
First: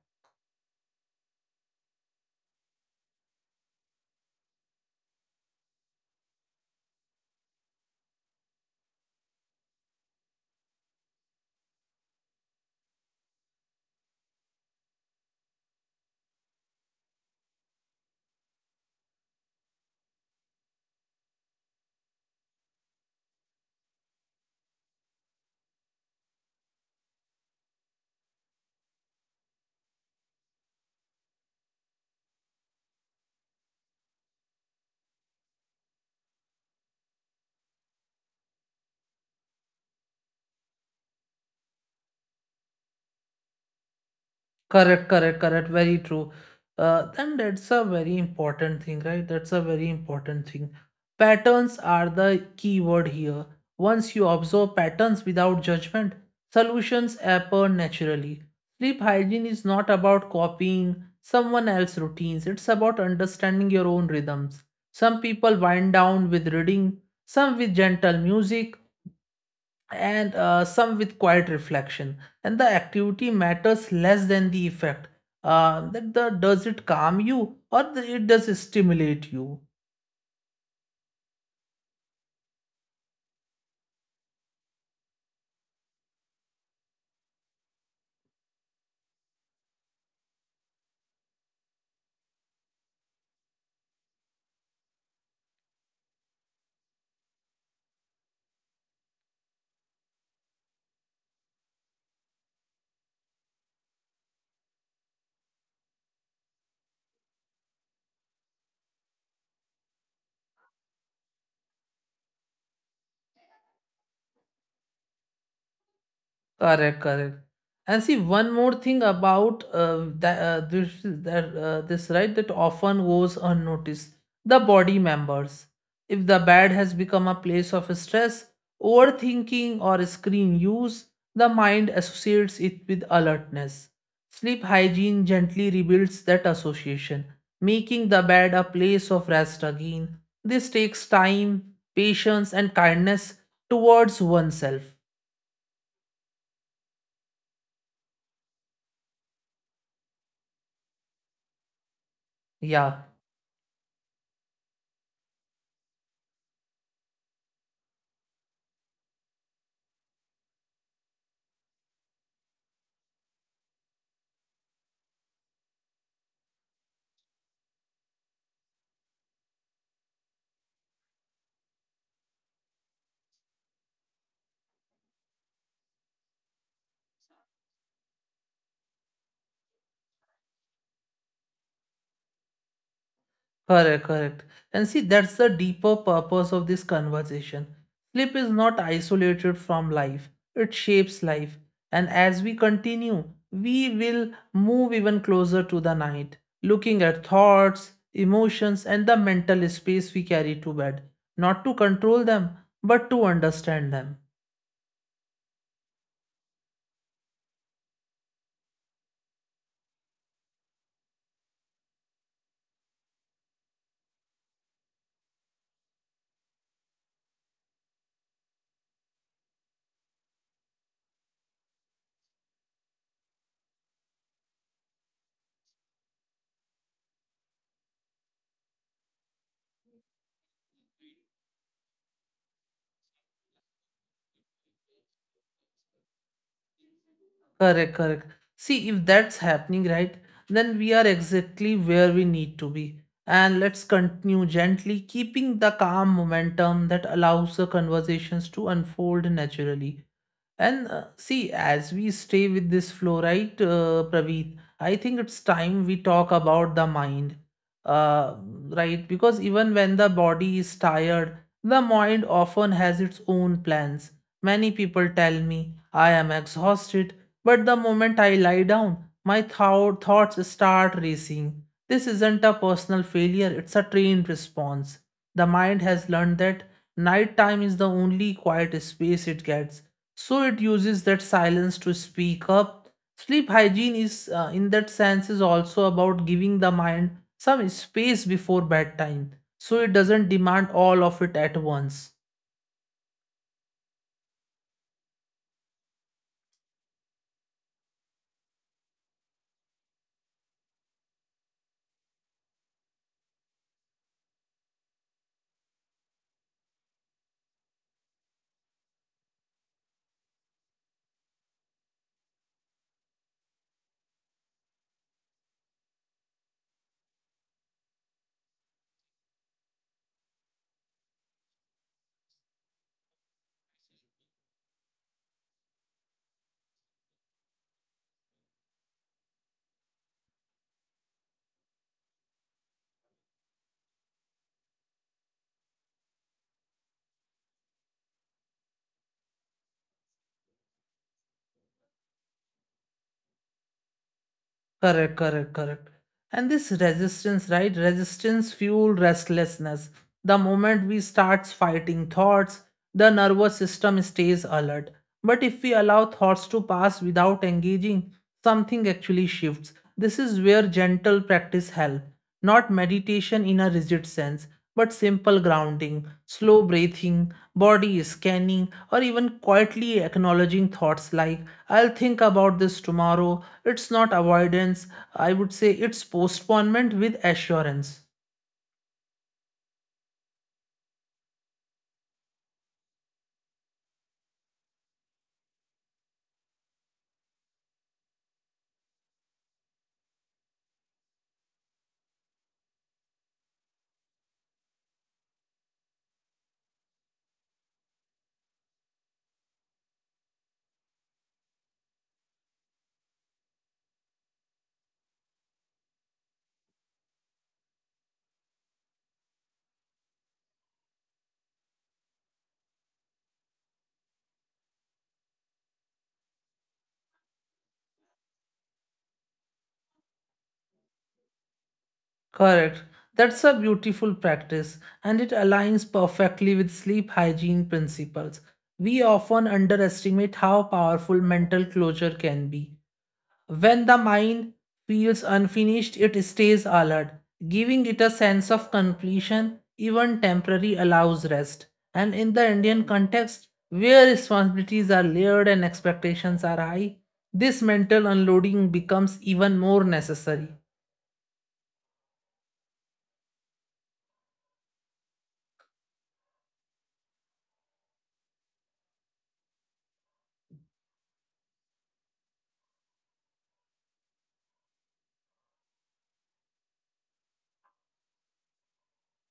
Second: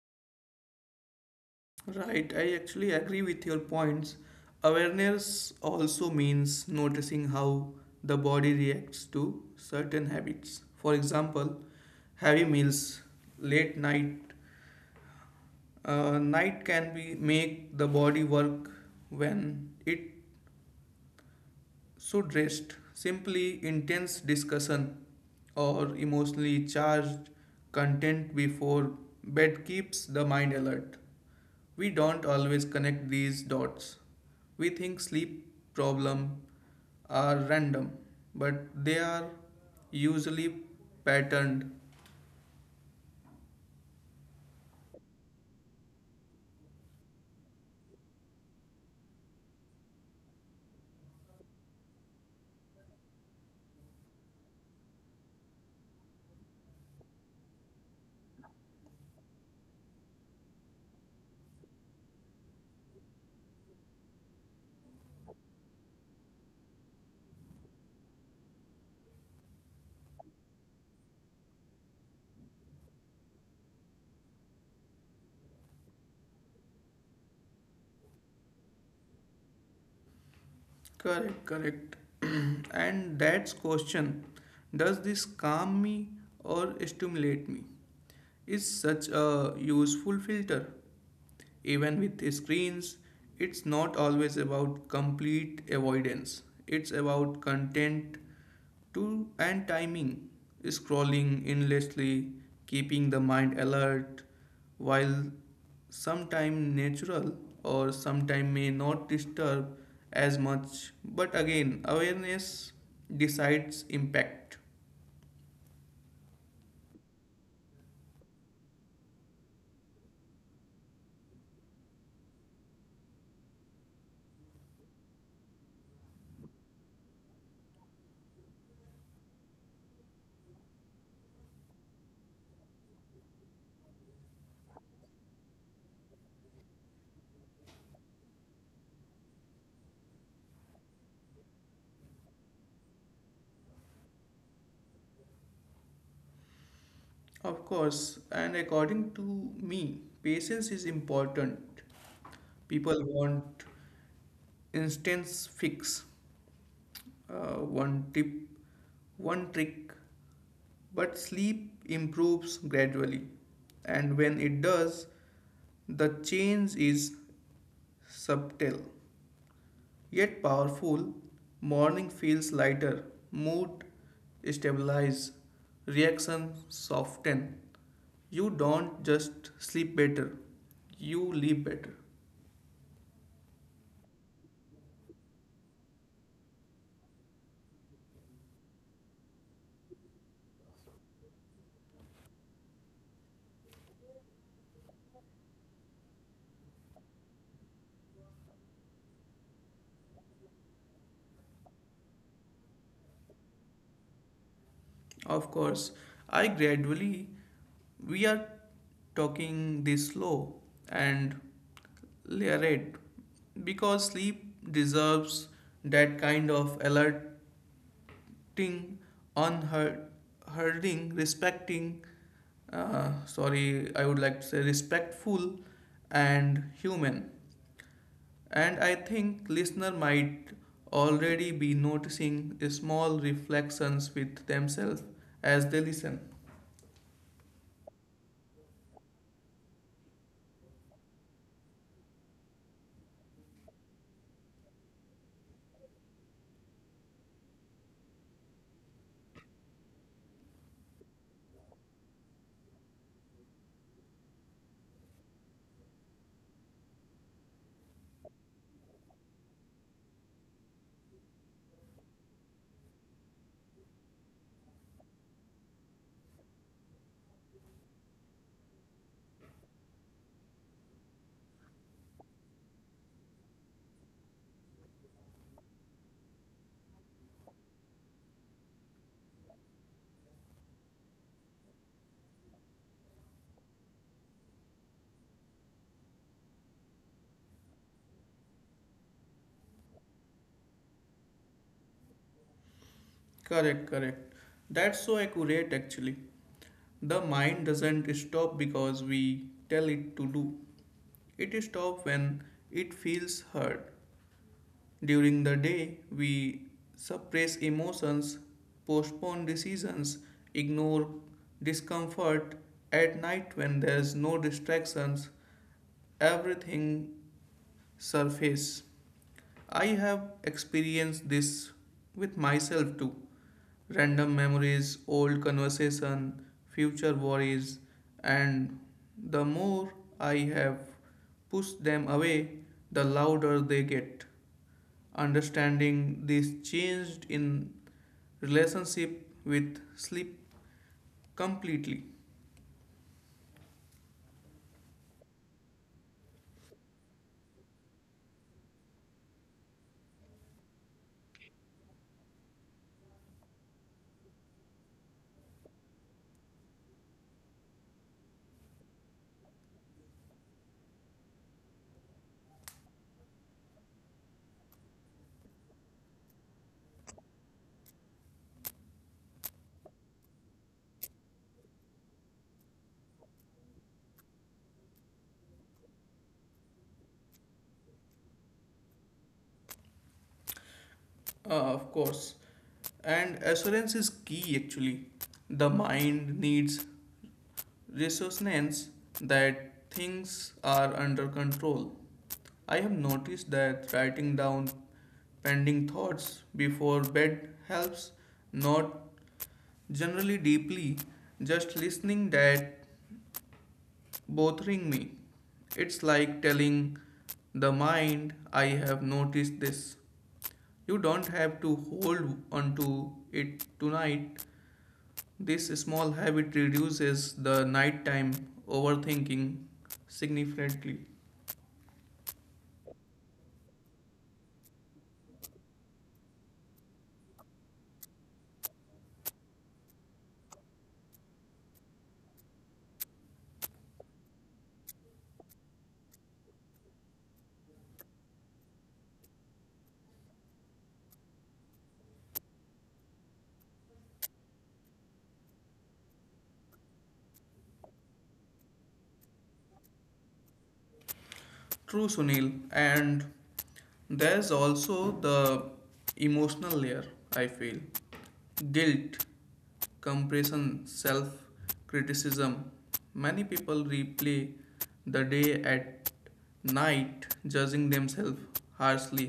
Right, I actually agree with your points. Awareness also means noticing how the body reacts to certain habits. For example, heavy meals, late night. Night can be make the body work when it should rest. Simply intense discussion or emotionally charged content before bed keeps the mind alert. We don't always connect these dots. We think sleep problems are random, but they are usually patterned. Correct, correct, correct. Very true. And that's a very important thing, right? That's a very important thing. Patterns are the key word here. Once you observe patterns without judgment, solutions appear naturally. Sleep hygiene is not about copying someone else's routines, it's about understanding your own rhythms. Some people wind down with reading, some with gentle music, and some with quiet reflection. And the activity matters less than the effect. That the Does it calm you or it does stimulate you? Correct, correct. And that's question. Does this calm me or stimulate me? Is such a useful filter. Even with screens, it's not always about complete avoidance. It's about content to and timing. Scrolling endlessly keeping the mind alert, while sometime natural or sometime may not disturb as much, but again awareness decides impact. Correct, correct. And see, one more thing about that this that this right that often goes unnoticed. The body members. If the bed has become a place of stress, overthinking, or screen use, the mind associates it with alertness. Sleep hygiene gently rebuilds that association, making the bed a place of rest again. This takes time, patience, and kindness towards oneself. Of course, and according to me patience is important. Yeah. People want instance fix, one tip, one trick. But sleep improves gradually, and when it does, the change is subtle yet powerful. Morning feels lighter, mood stabilizes, reactions soften. You don't just sleep better, you live better. Correct, correct. And see, that's the deeper purpose of this conversation. Sleep is not isolated from life, it shapes life. And as we continue, we will move even closer to the night, looking at thoughts, emotions, and the mental space we carry to bed, not to control them, but to understand them. Of course, I gradually, we are talking this slow and, yeah, right. Because sleep deserves that kind of alerting, unherding, respecting, sorry, I would like to say respectful and human. And I think listener might already be noticing small reflections with themselves as they listen. Correct, correct. See, if that's happening, right, then we are exactly where we need to be. And let's continue gently, keeping the calm momentum that allows the conversations to unfold naturally. And see, as we stay with this flow, right, Praveet, I think it's time we talk about the mind, uh, right? Because even when the body is tired, the mind often has its own plans. Many people tell me I am exhausted, but the moment I lie down, my thoughts start racing. This isn't a personal failure, it's a trained response. The mind has learned that nighttime is the only quiet space it gets, so it uses that silence to speak up. Sleep hygiene is, in that sense, is also about giving the mind some space before bedtime so it doesn't demand all of it at once. Correct, correct. That's so accurate actually. The mind doesn't stop because we tell it to do. It stops when it feels hurt. During the day, we suppress emotions, postpone decisions, ignore discomfort. At night, when there's no distractions, everything surfaces. I have experienced this with myself too. Random memories, old conversation, future worries, and the more I have pushed them away, the louder they get. Understanding this changed in relationship with sleep completely. Correct, correct, correct. And this resistance, right? Resistance fuel restlessness. The moment we starts fighting thoughts, the nervous system stays alert. But if we allow thoughts to pass without engaging, something actually shifts. This is where gentle practice helps, not meditation in a rigid sense, but simple grounding, slow breathing, body scanning, or even quietly acknowledging thoughts like, I'll think about this tomorrow. It's not avoidance, I would say it's postponement with assurance. Of course, and assurance is key actually. The mind needs reassurance that things are under control. I have noticed that writing down pending thoughts before bed helps, not generally deeply, just listening that bothering me. It's like telling the mind, I have noticed this. You don't have to hold onto it tonight. This small habit reduces the nighttime overthinking significantly. Correct. That's a beautiful practice and it aligns perfectly with sleep hygiene principles. We often underestimate how powerful mental closure can be. When the mind feels unfinished, it stays alert. Giving it a sense of completion, even temporary, allows rest. And in the Indian context, where responsibilities are layered and expectations are high, this mental unloading becomes even more necessary. True, Sunil. And there's also the emotional layer, I feel. Guilt, compression, self criticism. Many people replay the day at night, judging themselves harshly.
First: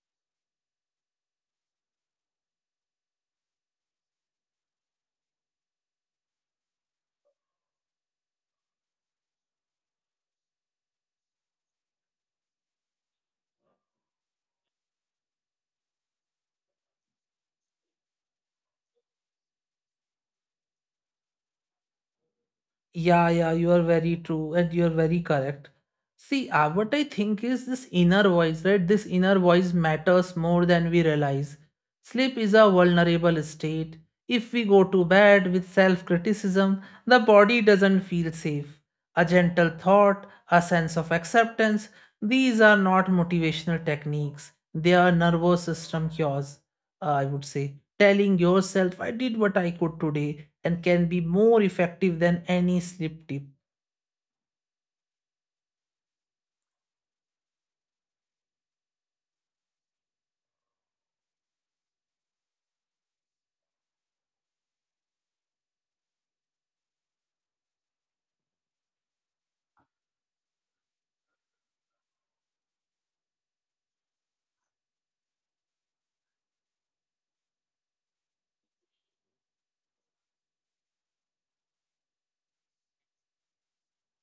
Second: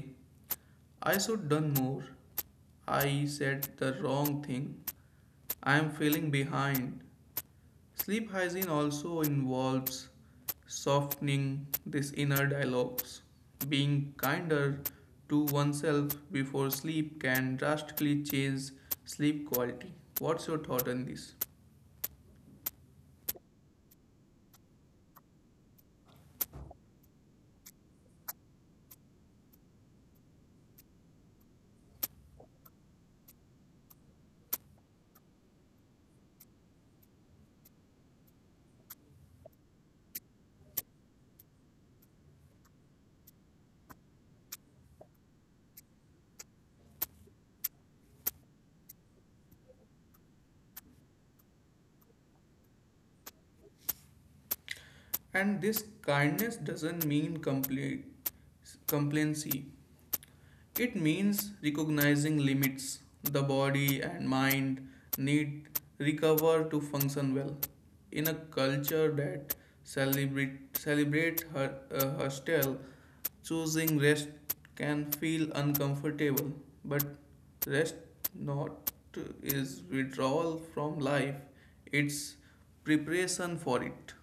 I should done more. I said the wrong thing. I am feeling behind. Sleep hygiene also involves softening these inner dialogues. Being kinder to oneself before sleep can drastically change sleep quality. What's your thought on this? Yeah, yeah, you are very true and you are very correct. See, what I think is this inner voice, right? This inner voice matters more than we realize. Sleep is a vulnerable state. If we go to bed with self criticism, the body doesn't feel safe. A gentle thought, a sense of acceptance, these are not motivational techniques. They are nervous system cures, I would say. Telling yourself, I did what I could today, and can be more effective than any sleep tip. And this kindness doesn't mean complete complacency. It means recognizing limits the body and mind need recover to function well. In a culture that celebrate her hostile, choosing rest can feel uncomfortable, but rest not is withdrawal from life. It's preparation for it.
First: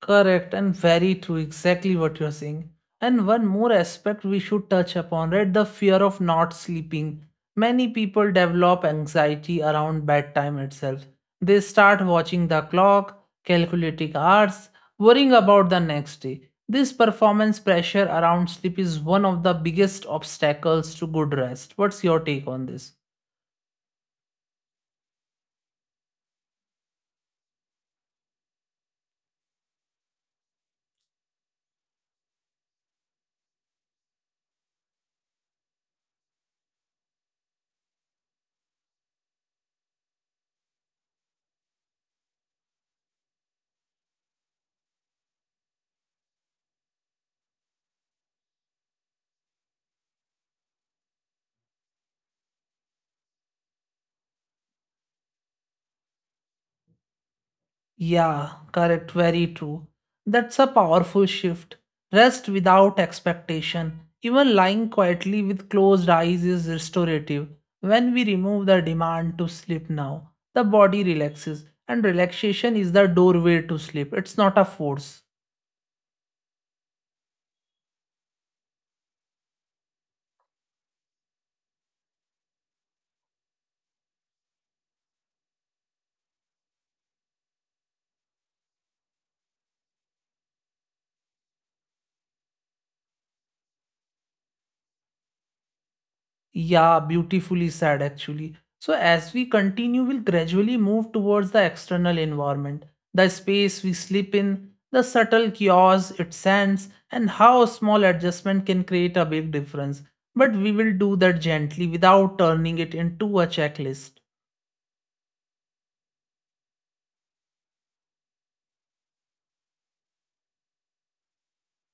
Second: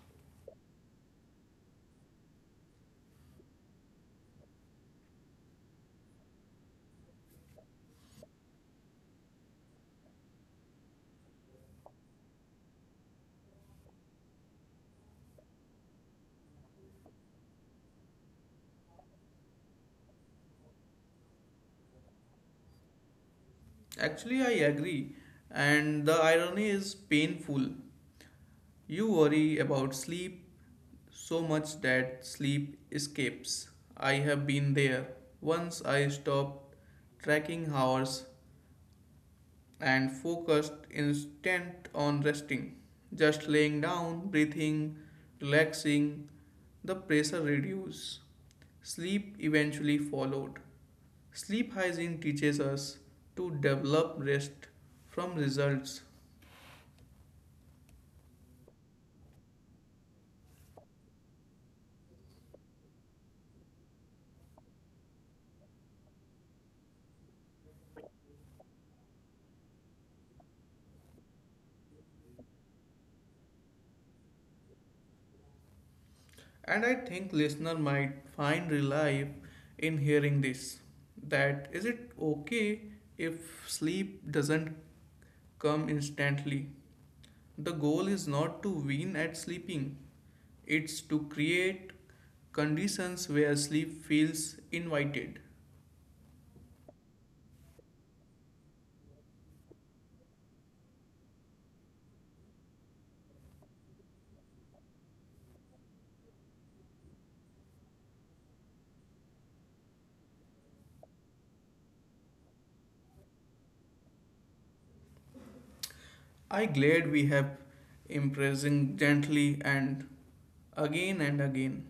Correct and very true, exactly what you're saying. And one more aspect we should touch upon, right? The fear of not sleeping. Many people develop anxiety around bedtime itself. They start watching the clock, calculating hours, worrying about the next day. This performance pressure around sleep is one of the biggest obstacles to good rest. What's your take on this? Actually, I agree, and the irony is painful. You worry about sleep so much that sleep escapes. I have been there. Once I stopped tracking hours and focused instead on resting, just laying down, breathing, relaxing, the pressure reduced. Sleep eventually followed. Sleep hygiene teaches us to develop rest from results. Yeah, correct, very true. That's a powerful shift. Rest without expectation. Even lying quietly with closed eyes is restorative. When we remove the demand to sleep now, the body relaxes, and relaxation is the doorway to sleep. It's not a force. And I think listener might find relief in hearing this. That is it okay if sleep doesn't come instantly? The goal is not to win at sleeping. It's to create conditions where sleep feels invited. Yeah, beautifully said actually. So, as we continue, we'll gradually move towards the external environment, the space we sleep in, the subtle chaos it sends, and how a small adjustment can create a big difference. But we will do that gently without turning it into a checklist. I glad we have impressing gently and again and again.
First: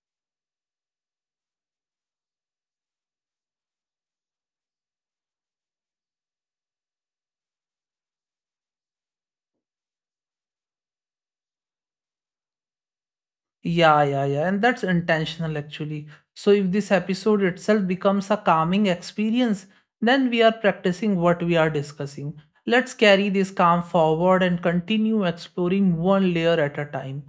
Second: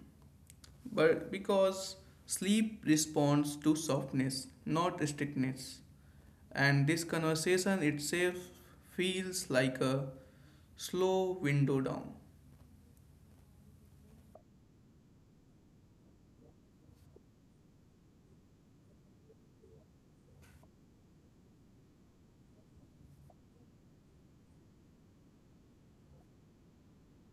But because sleep responds to softness, not strictness. And this conversation itself feels like a slow window down. Yeah, yeah, yeah. And that's intentional actually. So if this episode itself becomes a calming experience, then we are practicing what we are discussing. Let's carry this calm forward and continue exploring one layer at a time.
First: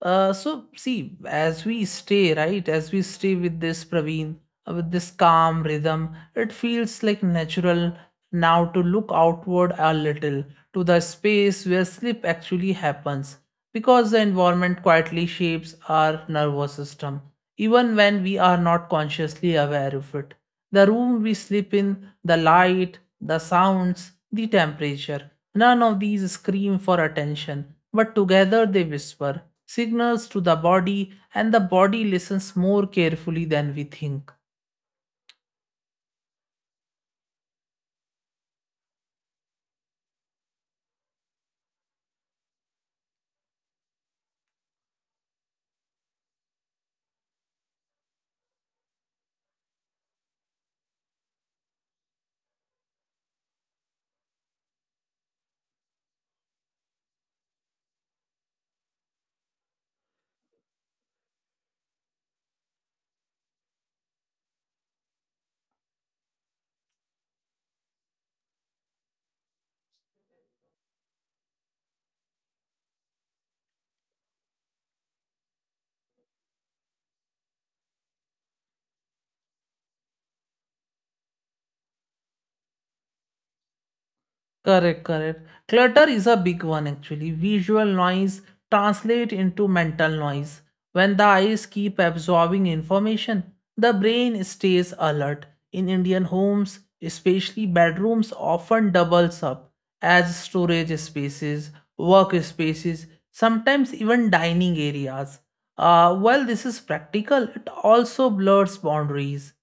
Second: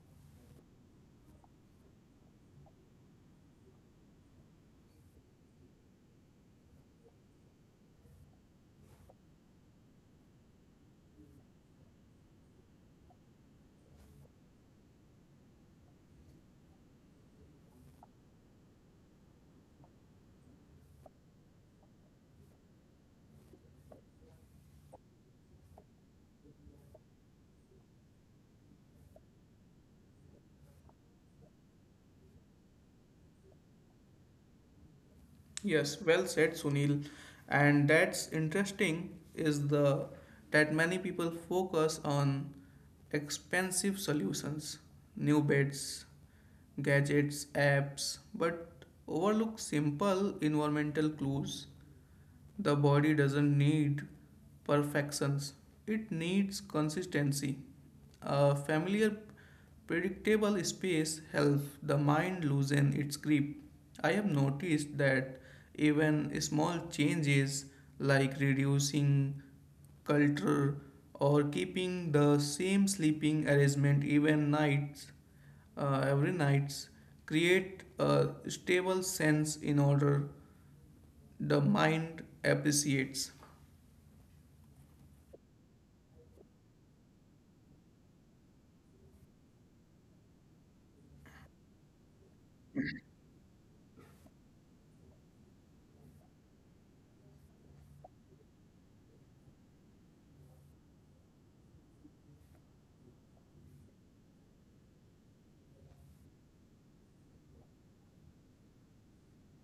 So see, as we stay, right, as we stay with this, Praveen, with this calm rhythm, it feels like natural now to look outward a little, to the space where sleep actually happens, because the environment quietly shapes our nervous system, even when we are not consciously aware of it. The room we sleep in, the light, the sounds, the temperature, none of these scream for attention, but together they whisper signals to the body, and the body listens more carefully than we think. Yes, well said, Sunil. And that's interesting is the that many people focus on expensive solutions, new beds, gadgets, apps, but overlook simple environmental clues. The body doesn't need perfections; it needs consistency. A familiar, predictable space helps the mind loosen its grip. I have noticed that even small changes like reducing culture or keeping the same sleeping arrangement even nights every nights create a stable sense in order the mind appreciates. Correct, correct. Clutter is a big one actually. Visual noise translate into mental noise. When the eyes keep absorbing information, the brain stays alert. In Indian homes, especially bedrooms often doubles up as storage spaces, workspaces, sometimes even dining areas. While this is practical, it also blurs boundaries.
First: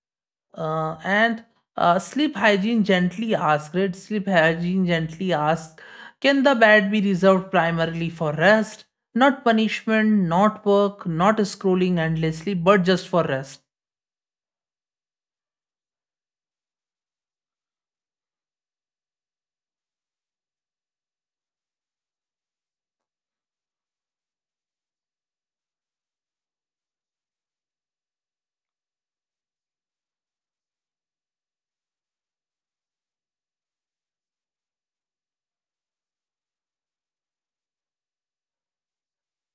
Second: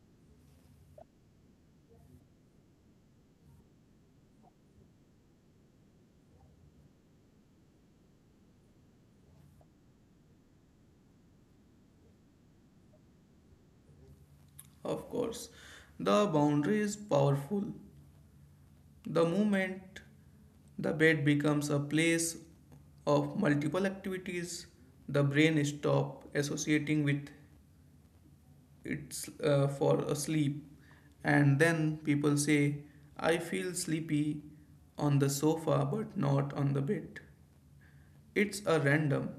And sleep hygiene gently asked, right? Sleep hygiene gently asked, can the bed be reserved primarily for rest? Not punishment, not work, not scrolling endlessly, but just for rest. Of course the boundary is powerful. The moment the bed becomes a place of multiple activities, the brain stop associating with it for a sleep, and then people say, "I feel sleepy on the sofa, but not on the bed." It's a random,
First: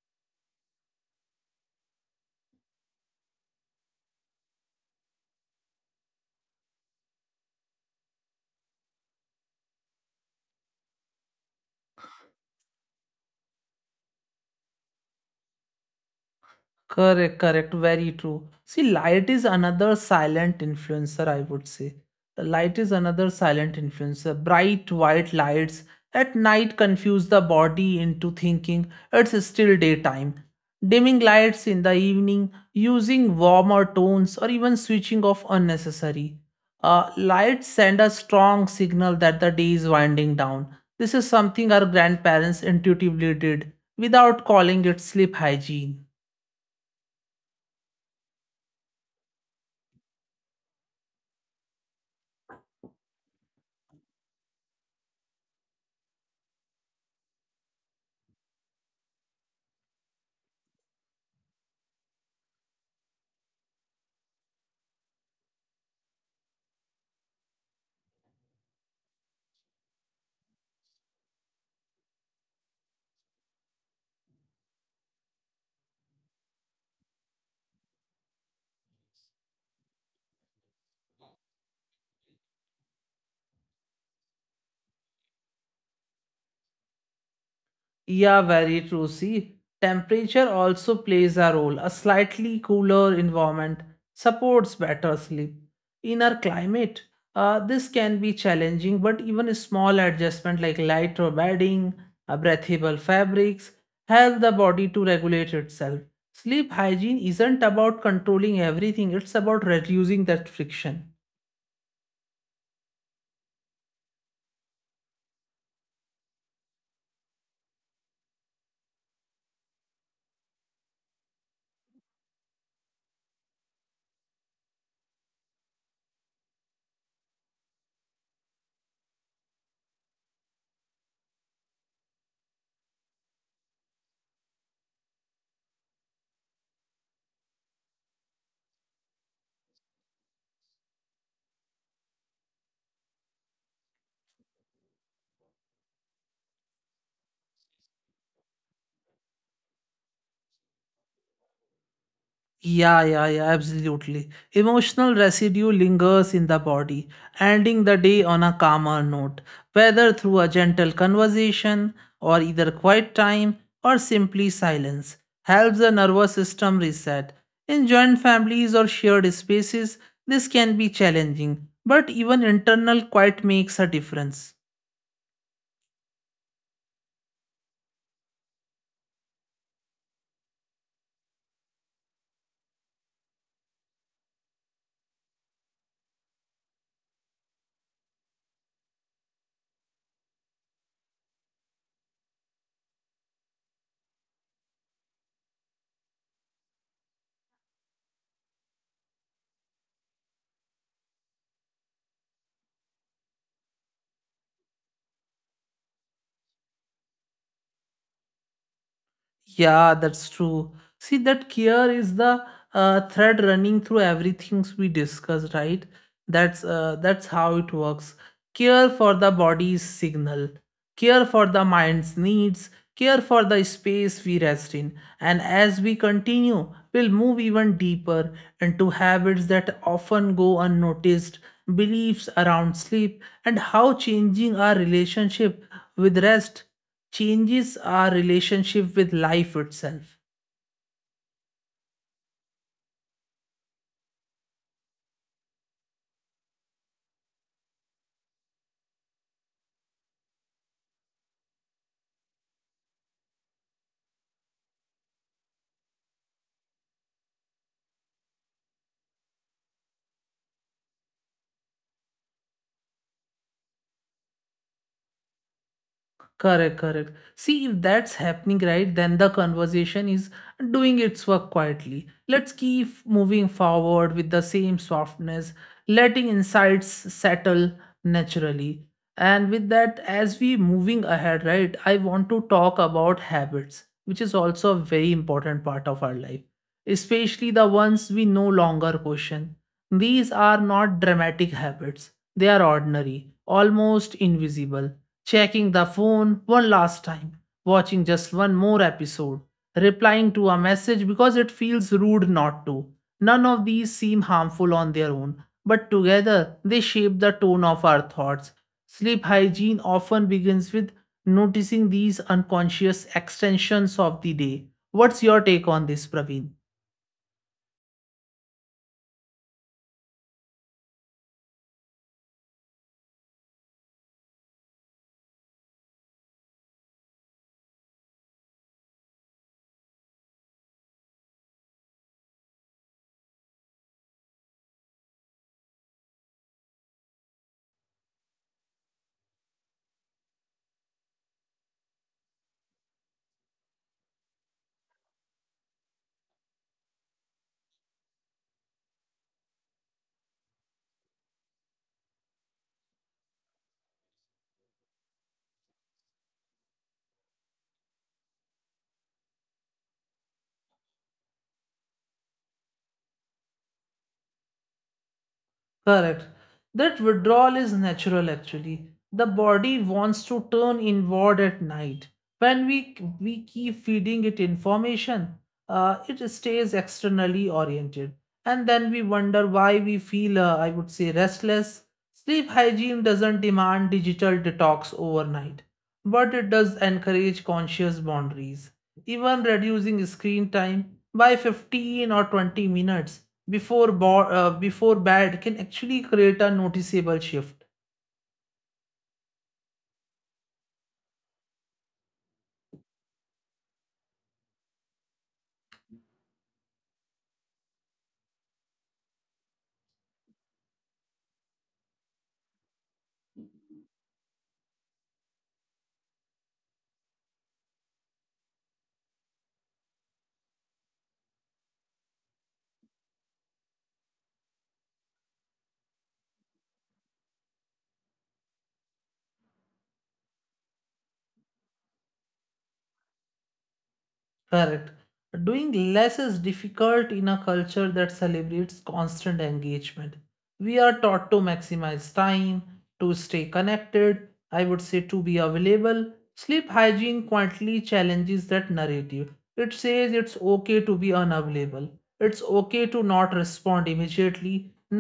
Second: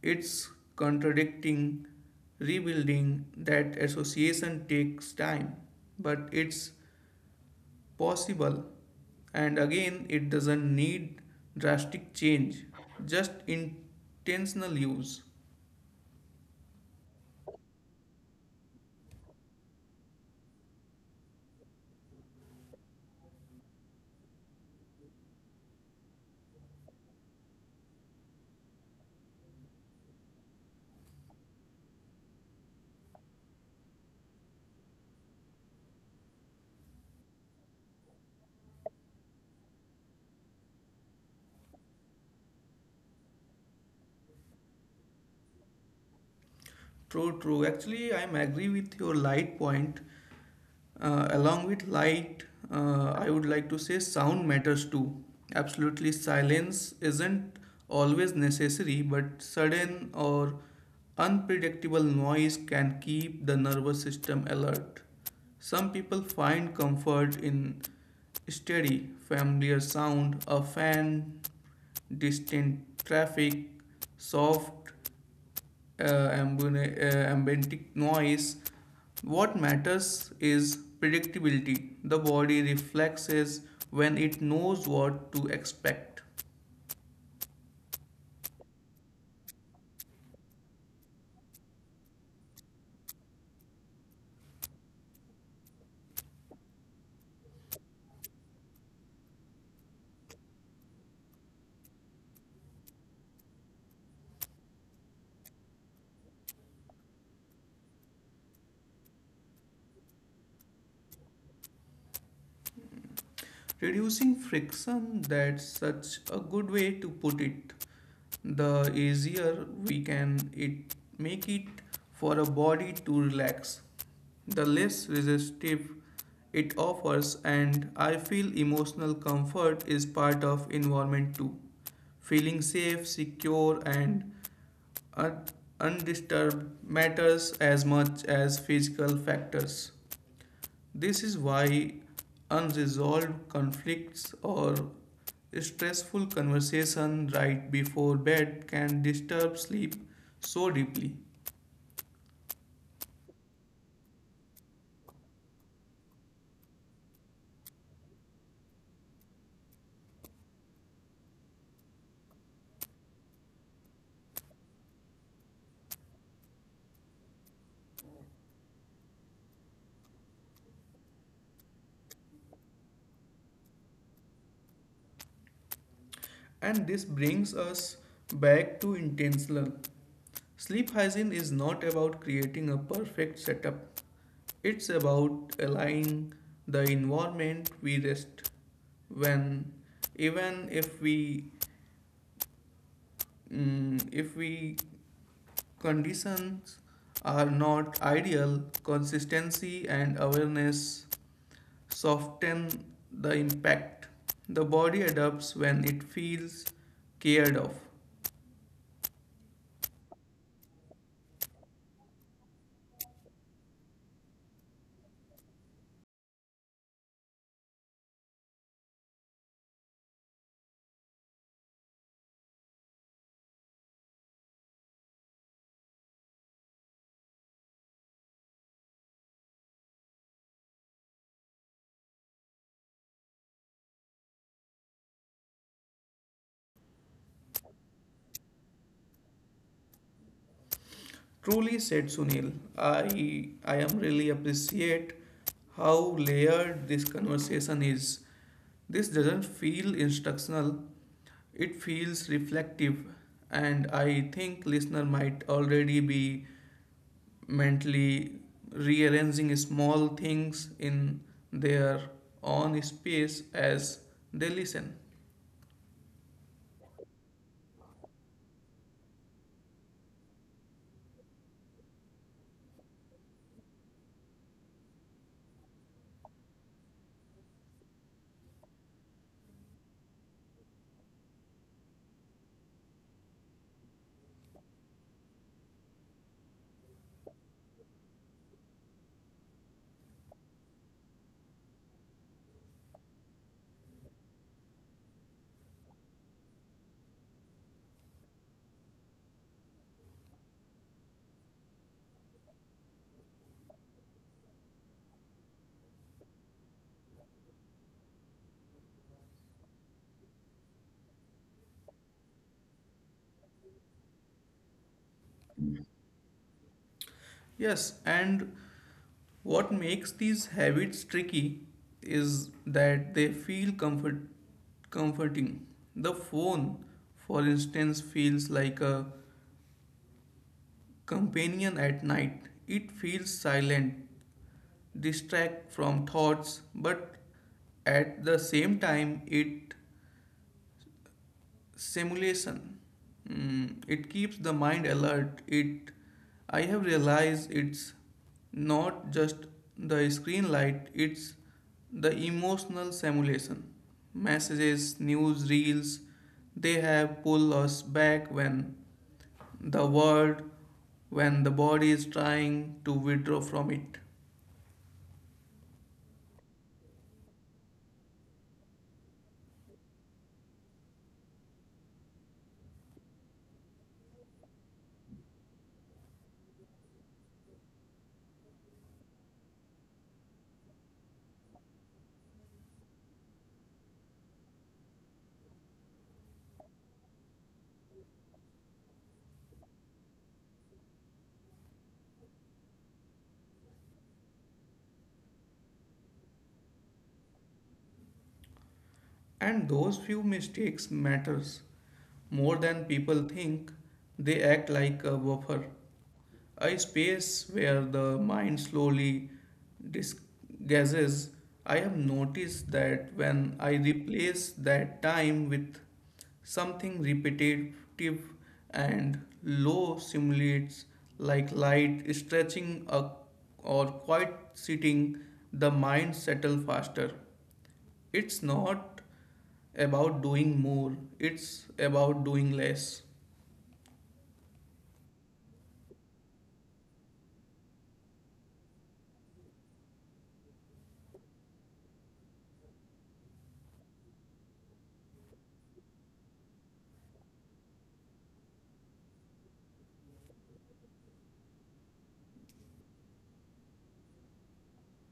it's contradicting, rebuilding that association takes time, but it's possible, and again it doesn't need drastic change, just intentional use. Correct, correct, very true. See, light is another silent influencer, I would say. The light is another silent influencer. Bright white lights at night confuse the body into thinking it's still daytime. Dimming lights in the evening, using warmer tones, or even switching off unnecessary. Lights send a strong signal that the day is winding down. This is something our grandparents intuitively did without calling it sleep hygiene. True, true, actually I'm agree with your light point. Along with light, I would like to say sound matters too. Absolutely, silence isn't always necessary, but sudden or unpredictable noise can keep the nervous system alert. Some people find comfort in steady, familiar sound, a fan, distant traffic, soft ambientic noise. What matters is predictability. The body reflexes when it knows what to expect. Yeah, very true. See, temperature also plays a role. A slightly cooler environment supports better sleep. In our climate, this can be challenging, but even a small adjustment like lighter bedding, breathable fabrics help the body to regulate itself. Sleep hygiene isn't about controlling everything, it's about reducing that friction. Reducing friction, that's such a good way to put it. The easier we can it make it for a body to relax, the less resistive it offers, and I feel emotional comfort is part of environment too. Feeling safe, secure and un- undisturbed matters as much as physical factors. This is why unresolved conflicts or stressful conversation right before bed can disturb sleep so deeply. Yeah, yeah, yeah, absolutely. Emotional residue lingers in the body. Ending the day on a calmer note, whether through a gentle conversation or either quiet time or simply silence, helps the nervous system reset. In joint families or shared spaces, this can be challenging, but even internal quiet makes a difference. And this brings us back to intentional. Sleep hygiene is not about creating a perfect setup. It's about aligning the environment we rest when even if we conditions are not ideal, consistency and awareness soften the impact. The body adapts when it feels cared of. Yeah, that's true. See, that care is the thread running through everything we discuss, right? That's how it works. Care for the body's signal, care for the mind's needs, care for the space we rest in. And as we continue, we'll move even deeper into habits that often go unnoticed, beliefs around sleep, and how changing our relationship with rest changes our relationship with life itself. Truly said, Sunil, I am really appreciate how layered this conversation is. This doesn't feel instructional, it feels reflective, and I think listener might already be mentally rearranging small things in their own space as they listen. Correct, correct. See, if that's happening right, then the conversation is doing its work quietly. Let's keep moving forward with the same softness, letting insights settle naturally. And with that, as we moving ahead, right, I want to talk about habits, which is also a very important part of our life, especially the ones we no longer question. These are not dramatic habits, they are ordinary, almost invisible checking the phone one last time, watching just one more episode, replying to a message because it feels rude not to. None of these seem harmful on their own, but together they shape the tone of our thoughts. Sleep hygiene often begins with noticing these unconscious extensions of the day. What's your take on this, Praveen? Yes, and what makes these habits tricky is that they feel comforting. The phone, for instance, feels like a companion at night. It feels silent, distract from thoughts, but at the same time it simulation it keeps the mind alert. It, I have realized, it's not just the screen light, it's the emotional simulation, messages, news reels, they have pull us back when the world when the body is trying to withdraw from it. Correct. That withdrawal is natural actually. The body wants to turn inward at night. When we keep feeding it information, it stays externally oriented. And then we wonder why we feel, I would say, restless. Sleep hygiene doesn't demand digital detox overnight, but it does encourage conscious boundaries. Even reducing screen time by 15 or 20 minutes before bad can actually create a noticeable shift. And those few mistakes matters more than people think. They act like a buffer, a space where the mind slowly disgazes. I have noticed that when I replace that time with something repetitive and low simulates, like light stretching a, or quiet sitting, the mind settles faster. It's not about doing more, it's about doing less. Correct. Doing less is difficult in a culture that celebrates constant engagement. We are taught to maximize time, to stay connected, I would say, to be available. Sleep hygiene quietly challenges that narrative. It says it's okay to be unavailable, it's okay to not respond immediately.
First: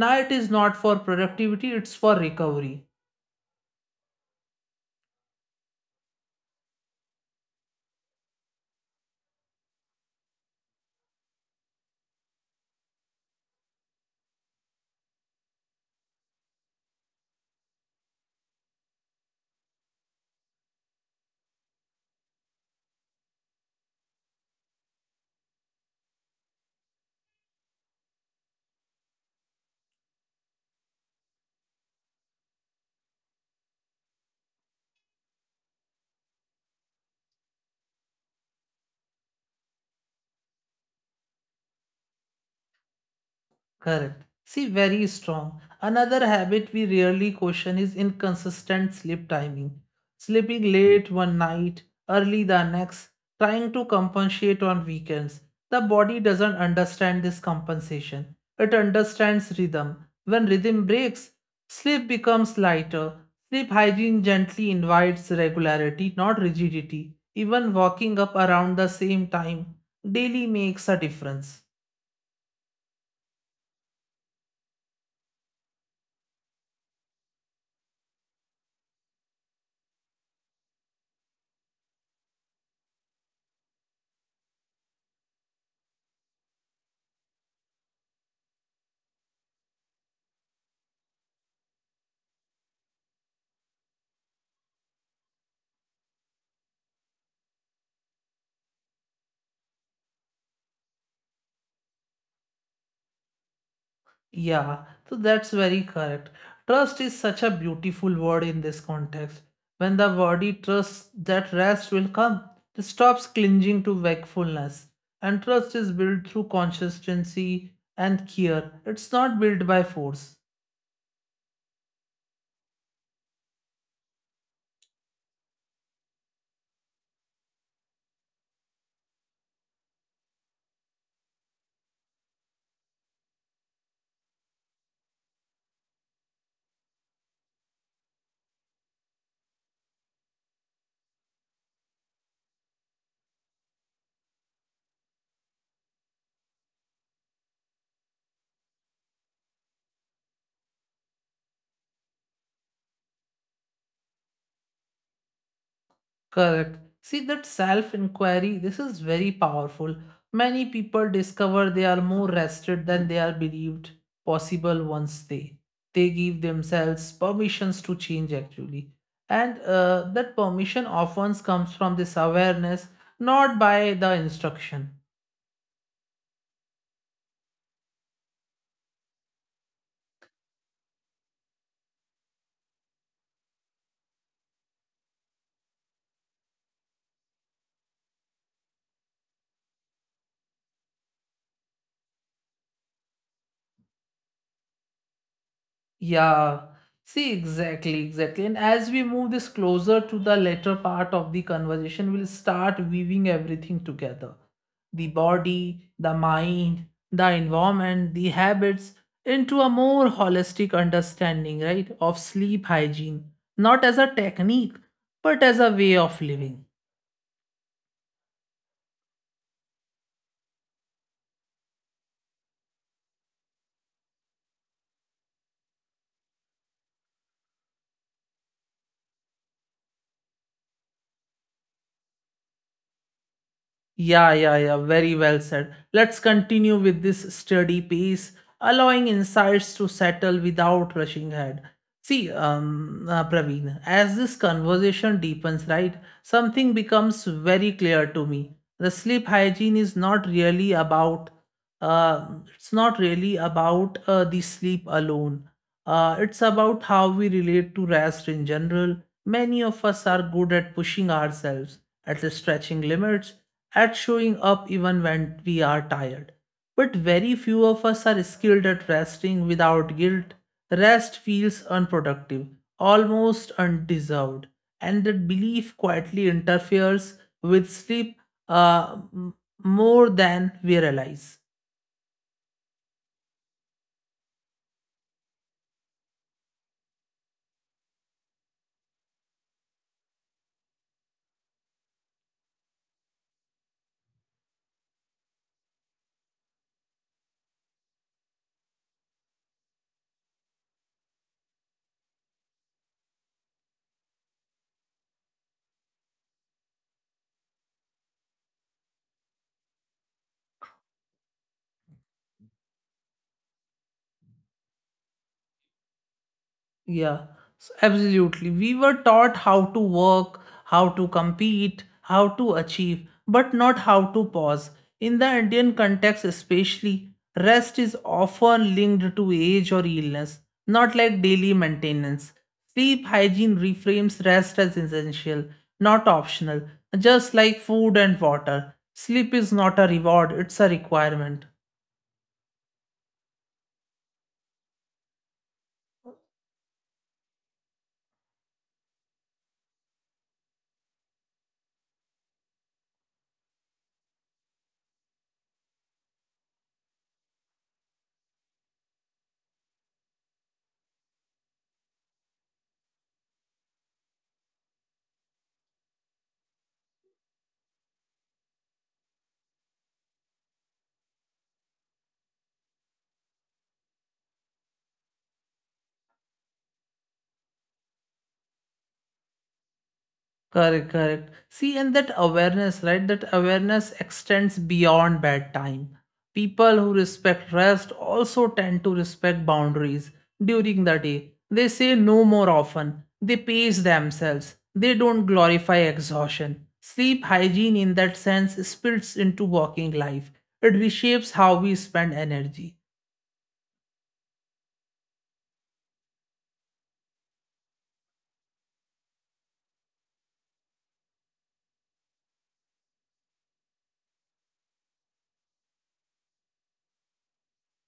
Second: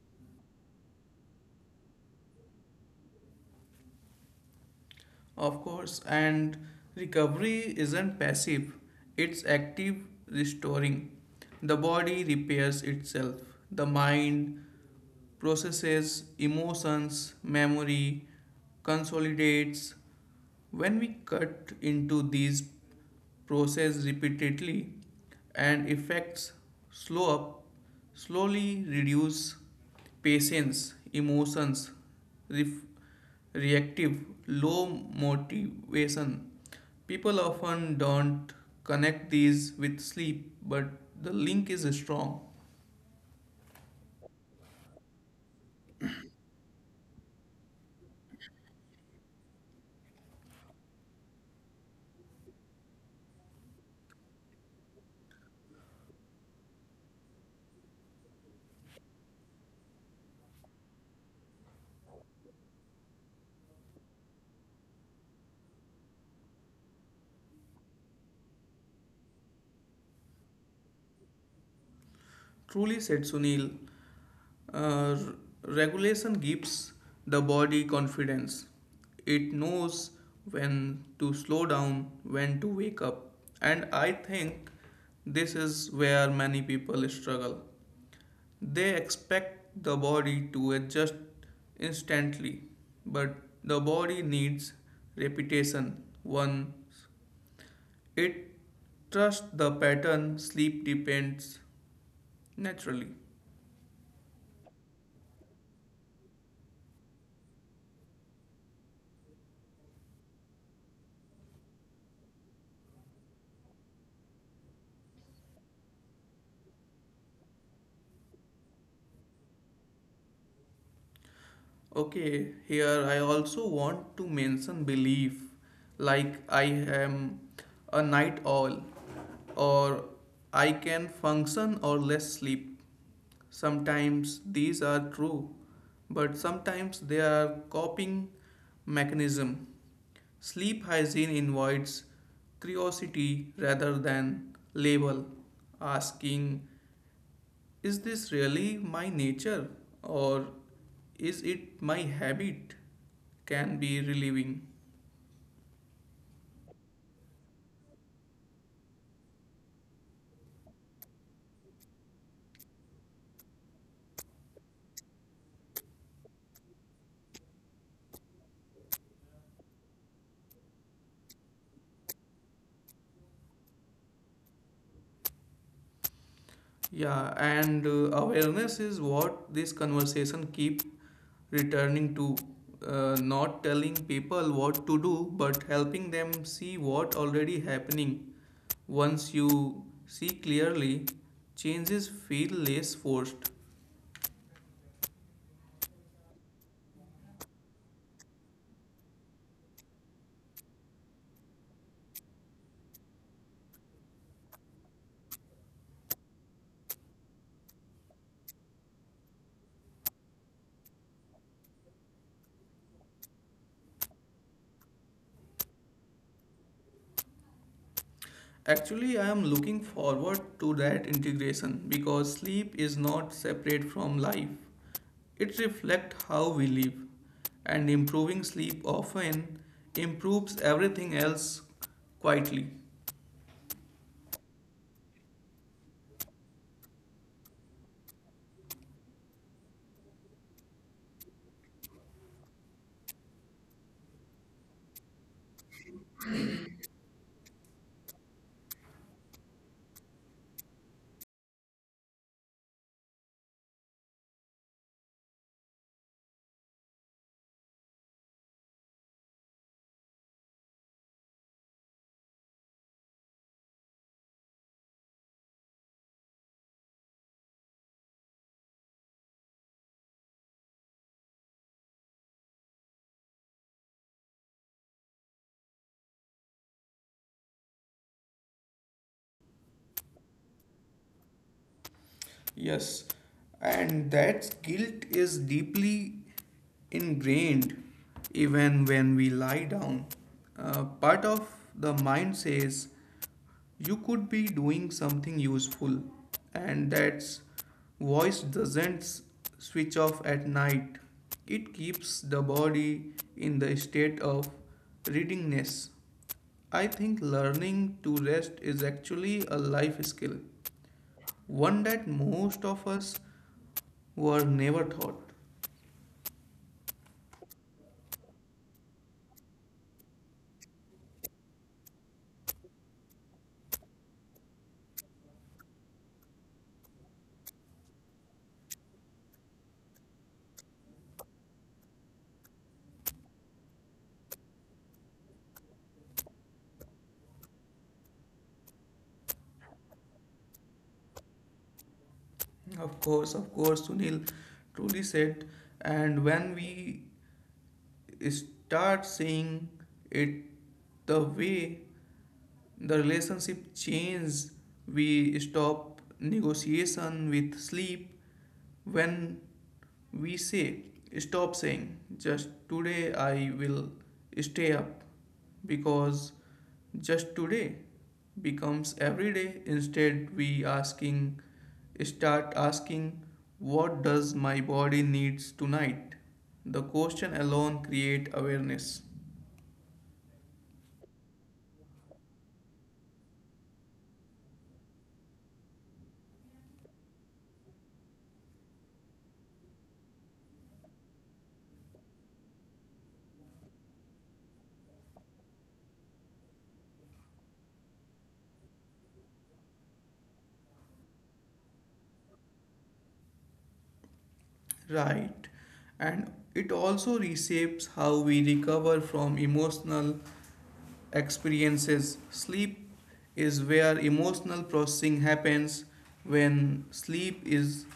Night is not for productivity, it's for recovery. Of course, and recovery isn't passive, it's active restoring. The body repairs itself, the mind processes emotions, memory, consolidates. When we cut into these processes repeatedly and effects slow up, slowly reduce patience, emotions, ref- reactive, low motivation. People often don't connect these with sleep, but the link is strong. Correct. See, very strong. Another habit we rarely question is inconsistent sleep timing. Sleeping late one night, early the next, trying to compensate on weekends. The body doesn't understand this compensation. It understands rhythm. When rhythm breaks, sleep becomes lighter. Sleep hygiene gently invites regularity, not rigidity. Even walking up around the same time daily makes a difference. Truly said, Sunil, uh, regulation gives the body confidence. It knows when to slow down, when to wake up. And I think this is where many people struggle. They expect the body to adjust instantly, but the body needs repetition. Once it trusts the pattern, sleep depends naturally. Yeah, so that's very correct. Trust is such a beautiful word in this context. When the body trusts that rest will come, it stops clinging to wakefulness. And trust is built through consistency and care. It's not built by force. Okay, here I also want to mention belief, like I am a night owl or I can function or less sleep. Sometimes these are true, but sometimes they are coping mechanism. Sleep hygiene invites curiosity rather than label, asking, is this really my nature or is it my habit? Can be relieving. Correct. See that self inquiry, this is very powerful. Many people discover they are more rested than they are believed possible once they give themselves permissions to change actually. And that permission often comes from this awareness, not by the instruction. Yeah, and awareness is what this conversation keep returning to. Not telling people what to do, but helping them see what already happening. Once you see clearly, changes feel less forced. Yeah, see, exactly, exactly. And as we move this closer to the latter part of the conversation, we'll start weaving everything together. The body, the mind, the environment, the habits into a more holistic understanding, right, of sleep hygiene, not as a technique, but as a way of living. Actually, I am looking forward to that integration because sleep is not separate from life. It reflects how we live, and improving sleep often improves everything else quietly. Yeah, yeah, yeah. Very well said. Let's continue with this steady pace, allowing insights to settle without rushing ahead. See, Praveen, as this conversation deepens, right, something becomes very clear to me. The sleep hygiene is not really about, uh, it's not really about the sleep alone. It's about how we relate to rest in general. Many of us are good at pushing ourselves, at stretching limits at showing up even when we are tired. But very few of us are skilled at resting without guilt. Rest feels unproductive, almost undeserved, and that belief quietly interferes with sleep uh, m- more than we realize. Yes, and that guilt is deeply ingrained even when we lie down. Part of the mind says, you could be doing something useful, and that voice doesn't switch off at night. It keeps the body in the state of readiness. I think learning to rest is actually a life skill, one that most of us were never taught. Yeah, Absolutely. We were taught how to work, how to compete, how to achieve, but not how to pause. In the Indian context, especially, rest is often linked to age or illness, not like daily maintenance. Sleep hygiene reframes rest as essential, not optional, just like food and water. Sleep is not a reward, it's a requirement. Of course, Sunil, truly said, and when we start seeing it the way, the relationship changes. We stop negotiation with sleep. When we say stop saying just today I will stay up, because just today becomes every day. Instead we asking start asking, what does my body needs tonight? The question alone create awareness. Correct, correct. See, and that awareness, right? That awareness extends beyond bedtime. People who respect rest also tend to respect boundaries during the day. They say no more often. They pace themselves. They don't glorify exhaustion. Sleep hygiene, in that sense, spills into working life. It reshapes how we spend energy. Right. And it also reshapes how we recover from emotional experiences. Sleep is where emotional processing happens. When sleep is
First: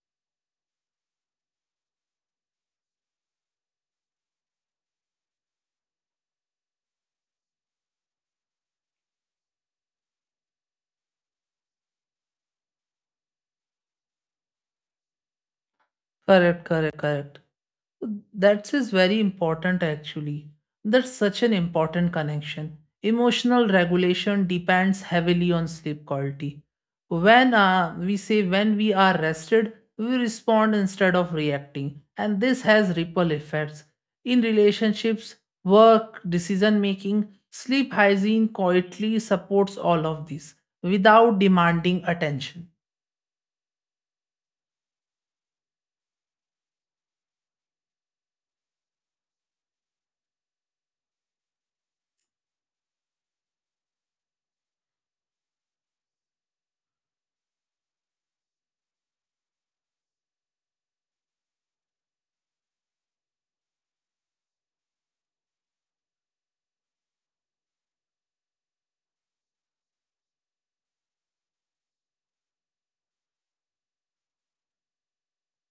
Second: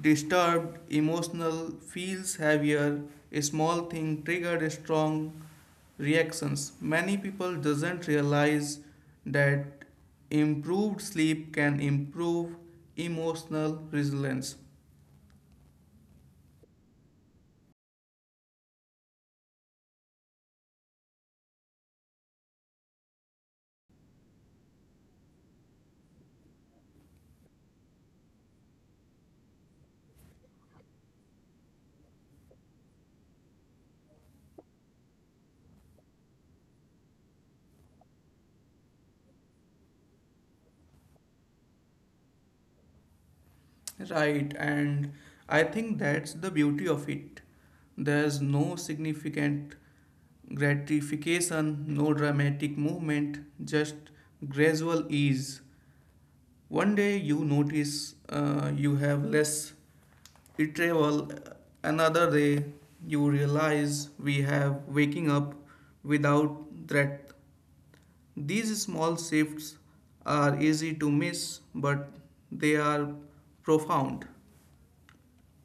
disturbed, emotional feels heavier. A small thing triggered strong reactions. Many people doesn't realize that improved sleep can improve emotional resilience. Correct, correct, correct. That is very important actually. That's such an important connection. Emotional regulation depends heavily on sleep quality. When we say when we are rested, we respond instead of reacting, and this has ripple effects in relationships, work, decision making. Sleep hygiene quietly supports all of this without demanding attention. Right, and I think that's the beauty of it. There's no significant gratification, no dramatic movement, just gradual ease. One day you notice you have less retrieval, another day you realize we have waking up without threat. These small shifts are easy to miss, but they are profound.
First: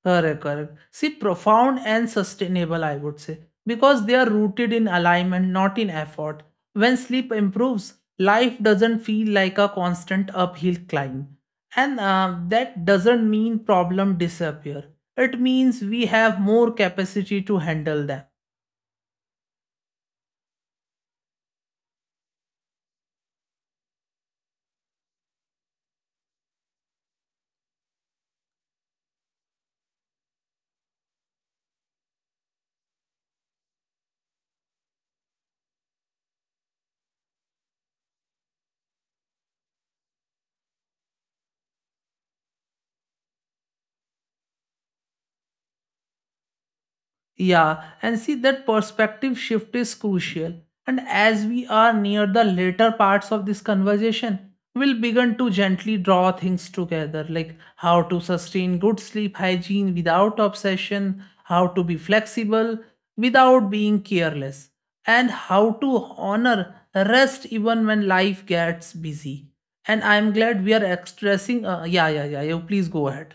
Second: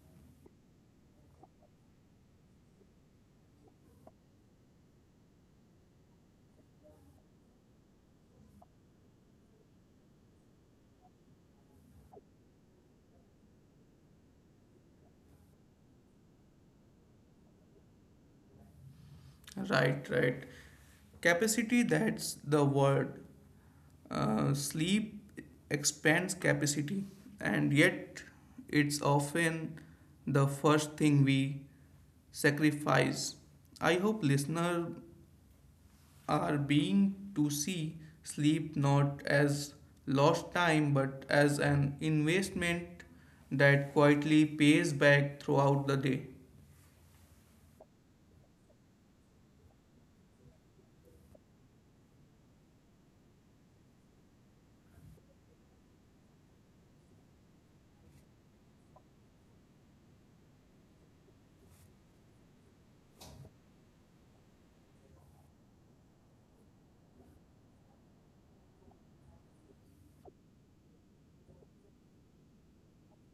Correct, correct. See, profound and sustainable, I would say, because they are rooted in alignment, not in effort. When sleep improves, life doesn't feel like a constant uphill climb. And that doesn't mean problem disappear. It means we have more capacity to handle them. Right, right. Capacity, that's the word. Sleep expands capacity, and yet it's often the first thing we sacrifice. I hope listeners are being to see sleep not as lost time but as an investment that quietly pays back throughout the day. Yeah, and see that perspective shift is crucial. And as we are near the later parts of this conversation, we'll begin to gently draw things together like how to sustain good sleep hygiene without obsession, how to be flexible without being careless, and how to honor rest even when life gets busy. And I'm glad we are expressing. Yeah, yeah, yeah. You please go ahead,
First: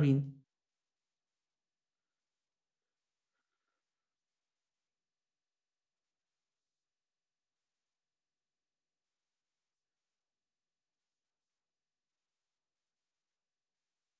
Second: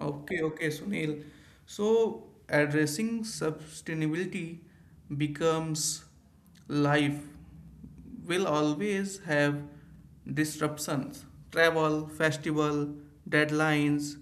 Okay, okay, Sunil. So addressing sustainability becomes life will always have disruptions. Travel, festival, deadlines.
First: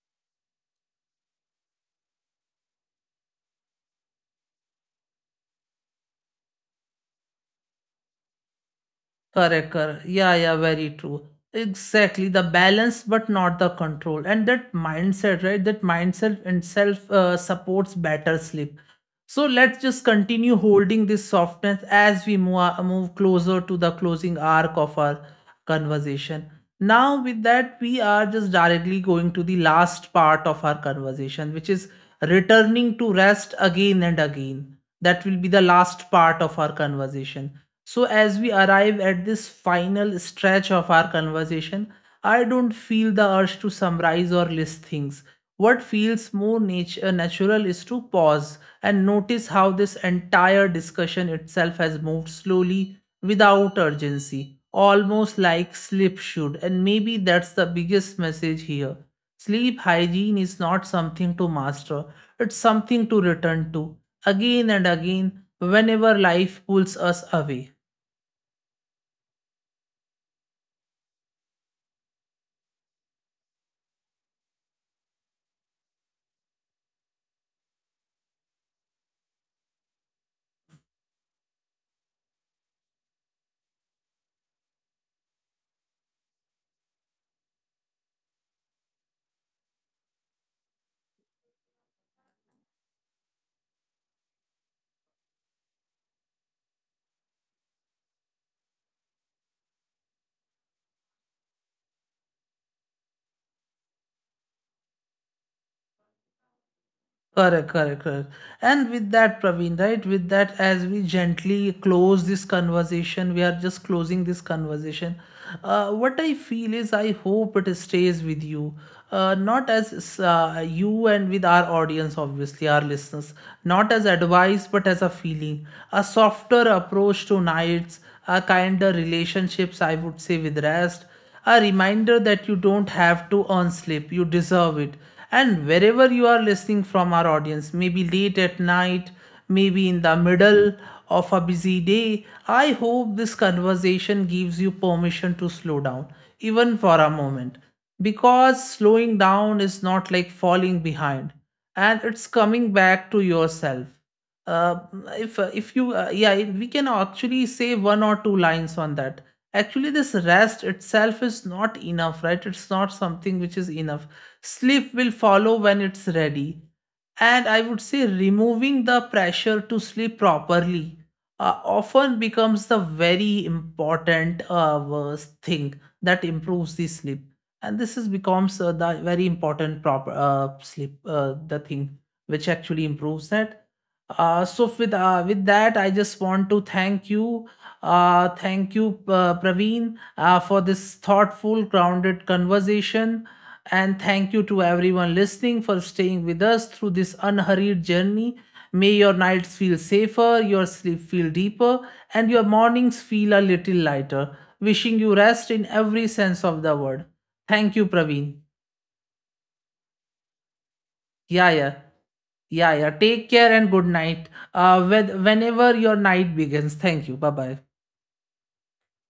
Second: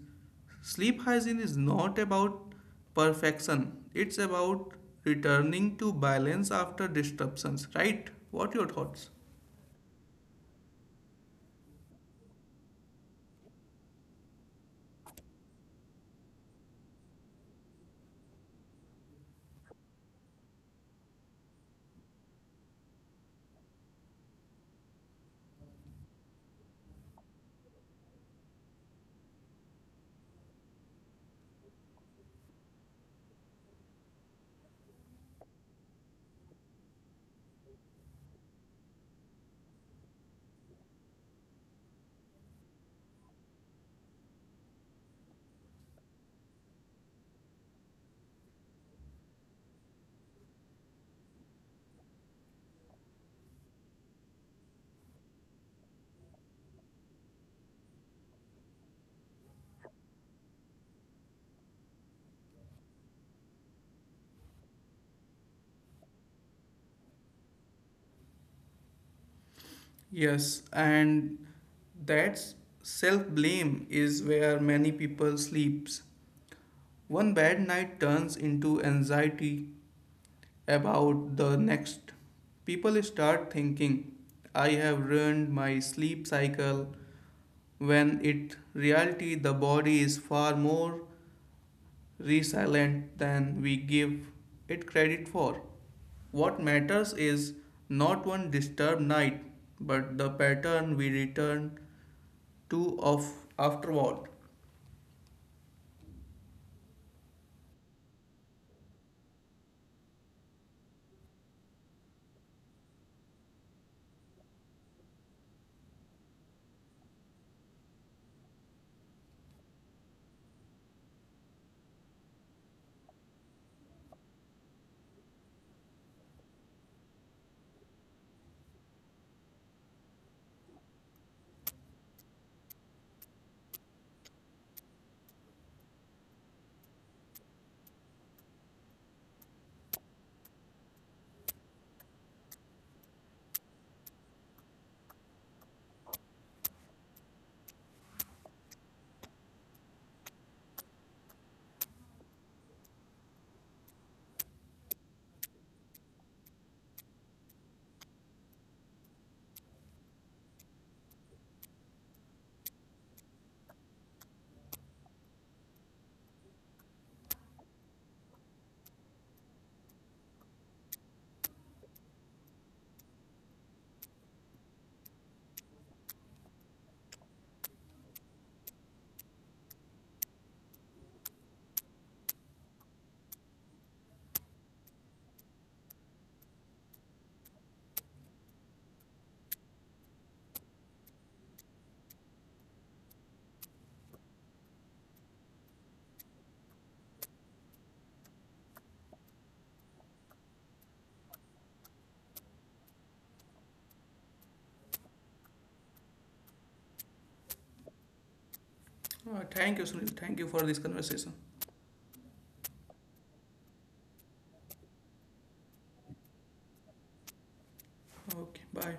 Sleep hygiene is not about perfection. It's about returning to balance after disruptions, right? What your thoughts? Correct, correct. Yeah, yeah, very true. Exactly. The balance, but not the control. And that mindset, right? That mindset itself supports better sleep. So let's just continue holding this softness as we move closer to the closing arc of our conversation. Now, with that, we are just directly going to the last part of our conversation, which is returning to rest again and again. That will be the last part of our conversation. So, as we arrive at this final stretch of our conversation, I don't feel the urge to summarize or list things. What feels more natural is to pause and notice how this entire discussion itself has moved slowly without urgency, almost like sleep should. And maybe that's the biggest message here. Sleep hygiene is not something to master, it's something to return to again and again whenever life pulls us away. Yes, and that's self blame is where many people sleeps. One bad night turns into anxiety about the next. People start thinking, I have ruined my sleep cycle, when in reality, the body is far more resilient than we give it credit for. What matters is not one disturbed night, but the pattern we return to of afterward. Correct, correct, correct. And with that, Praveen, right, with that, as we gently close this conversation, we are just closing this conversation. What I feel is, I hope it stays with you. Not as you and with our audience, obviously, our listeners, not as advice, but as a feeling. A softer approach to nights, a kinder relationships, I would say, with rest a reminder that you don't have to earn sleep, you deserve it. And wherever you are listening from our audience, maybe late at night, maybe in the middle of a busy day, I hope this conversation gives you permission to slow down, even for a moment. Because slowing down is not like falling behind, and it's coming back to yourself uh, if you yeah we can actually say one or two lines on that actually. This rest itself is not enough, right? It's not something which is enough. Sleep will follow when it's ready, and I would say removing the pressure to sleep properly often becomes the very important worst thing that improves the sleep. And this is becomes the very important proper sleep the thing which actually improves that. So with that, I just want to thank you, Praveen, for this thoughtful, grounded conversation, and thank you to everyone listening for staying with us through this unhurried journey. May your nights feel safer, your sleep feel deeper, and your mornings feel a little lighter. Wishing you rest in every sense of the word. Thank you, Praveen. Thank you, Sunil. Thank you for this conversation. Yeah, yeah. Yeah, yeah. Take care and good night. With, whenever your night begins. Thank you. Bye bye. Okay, bye.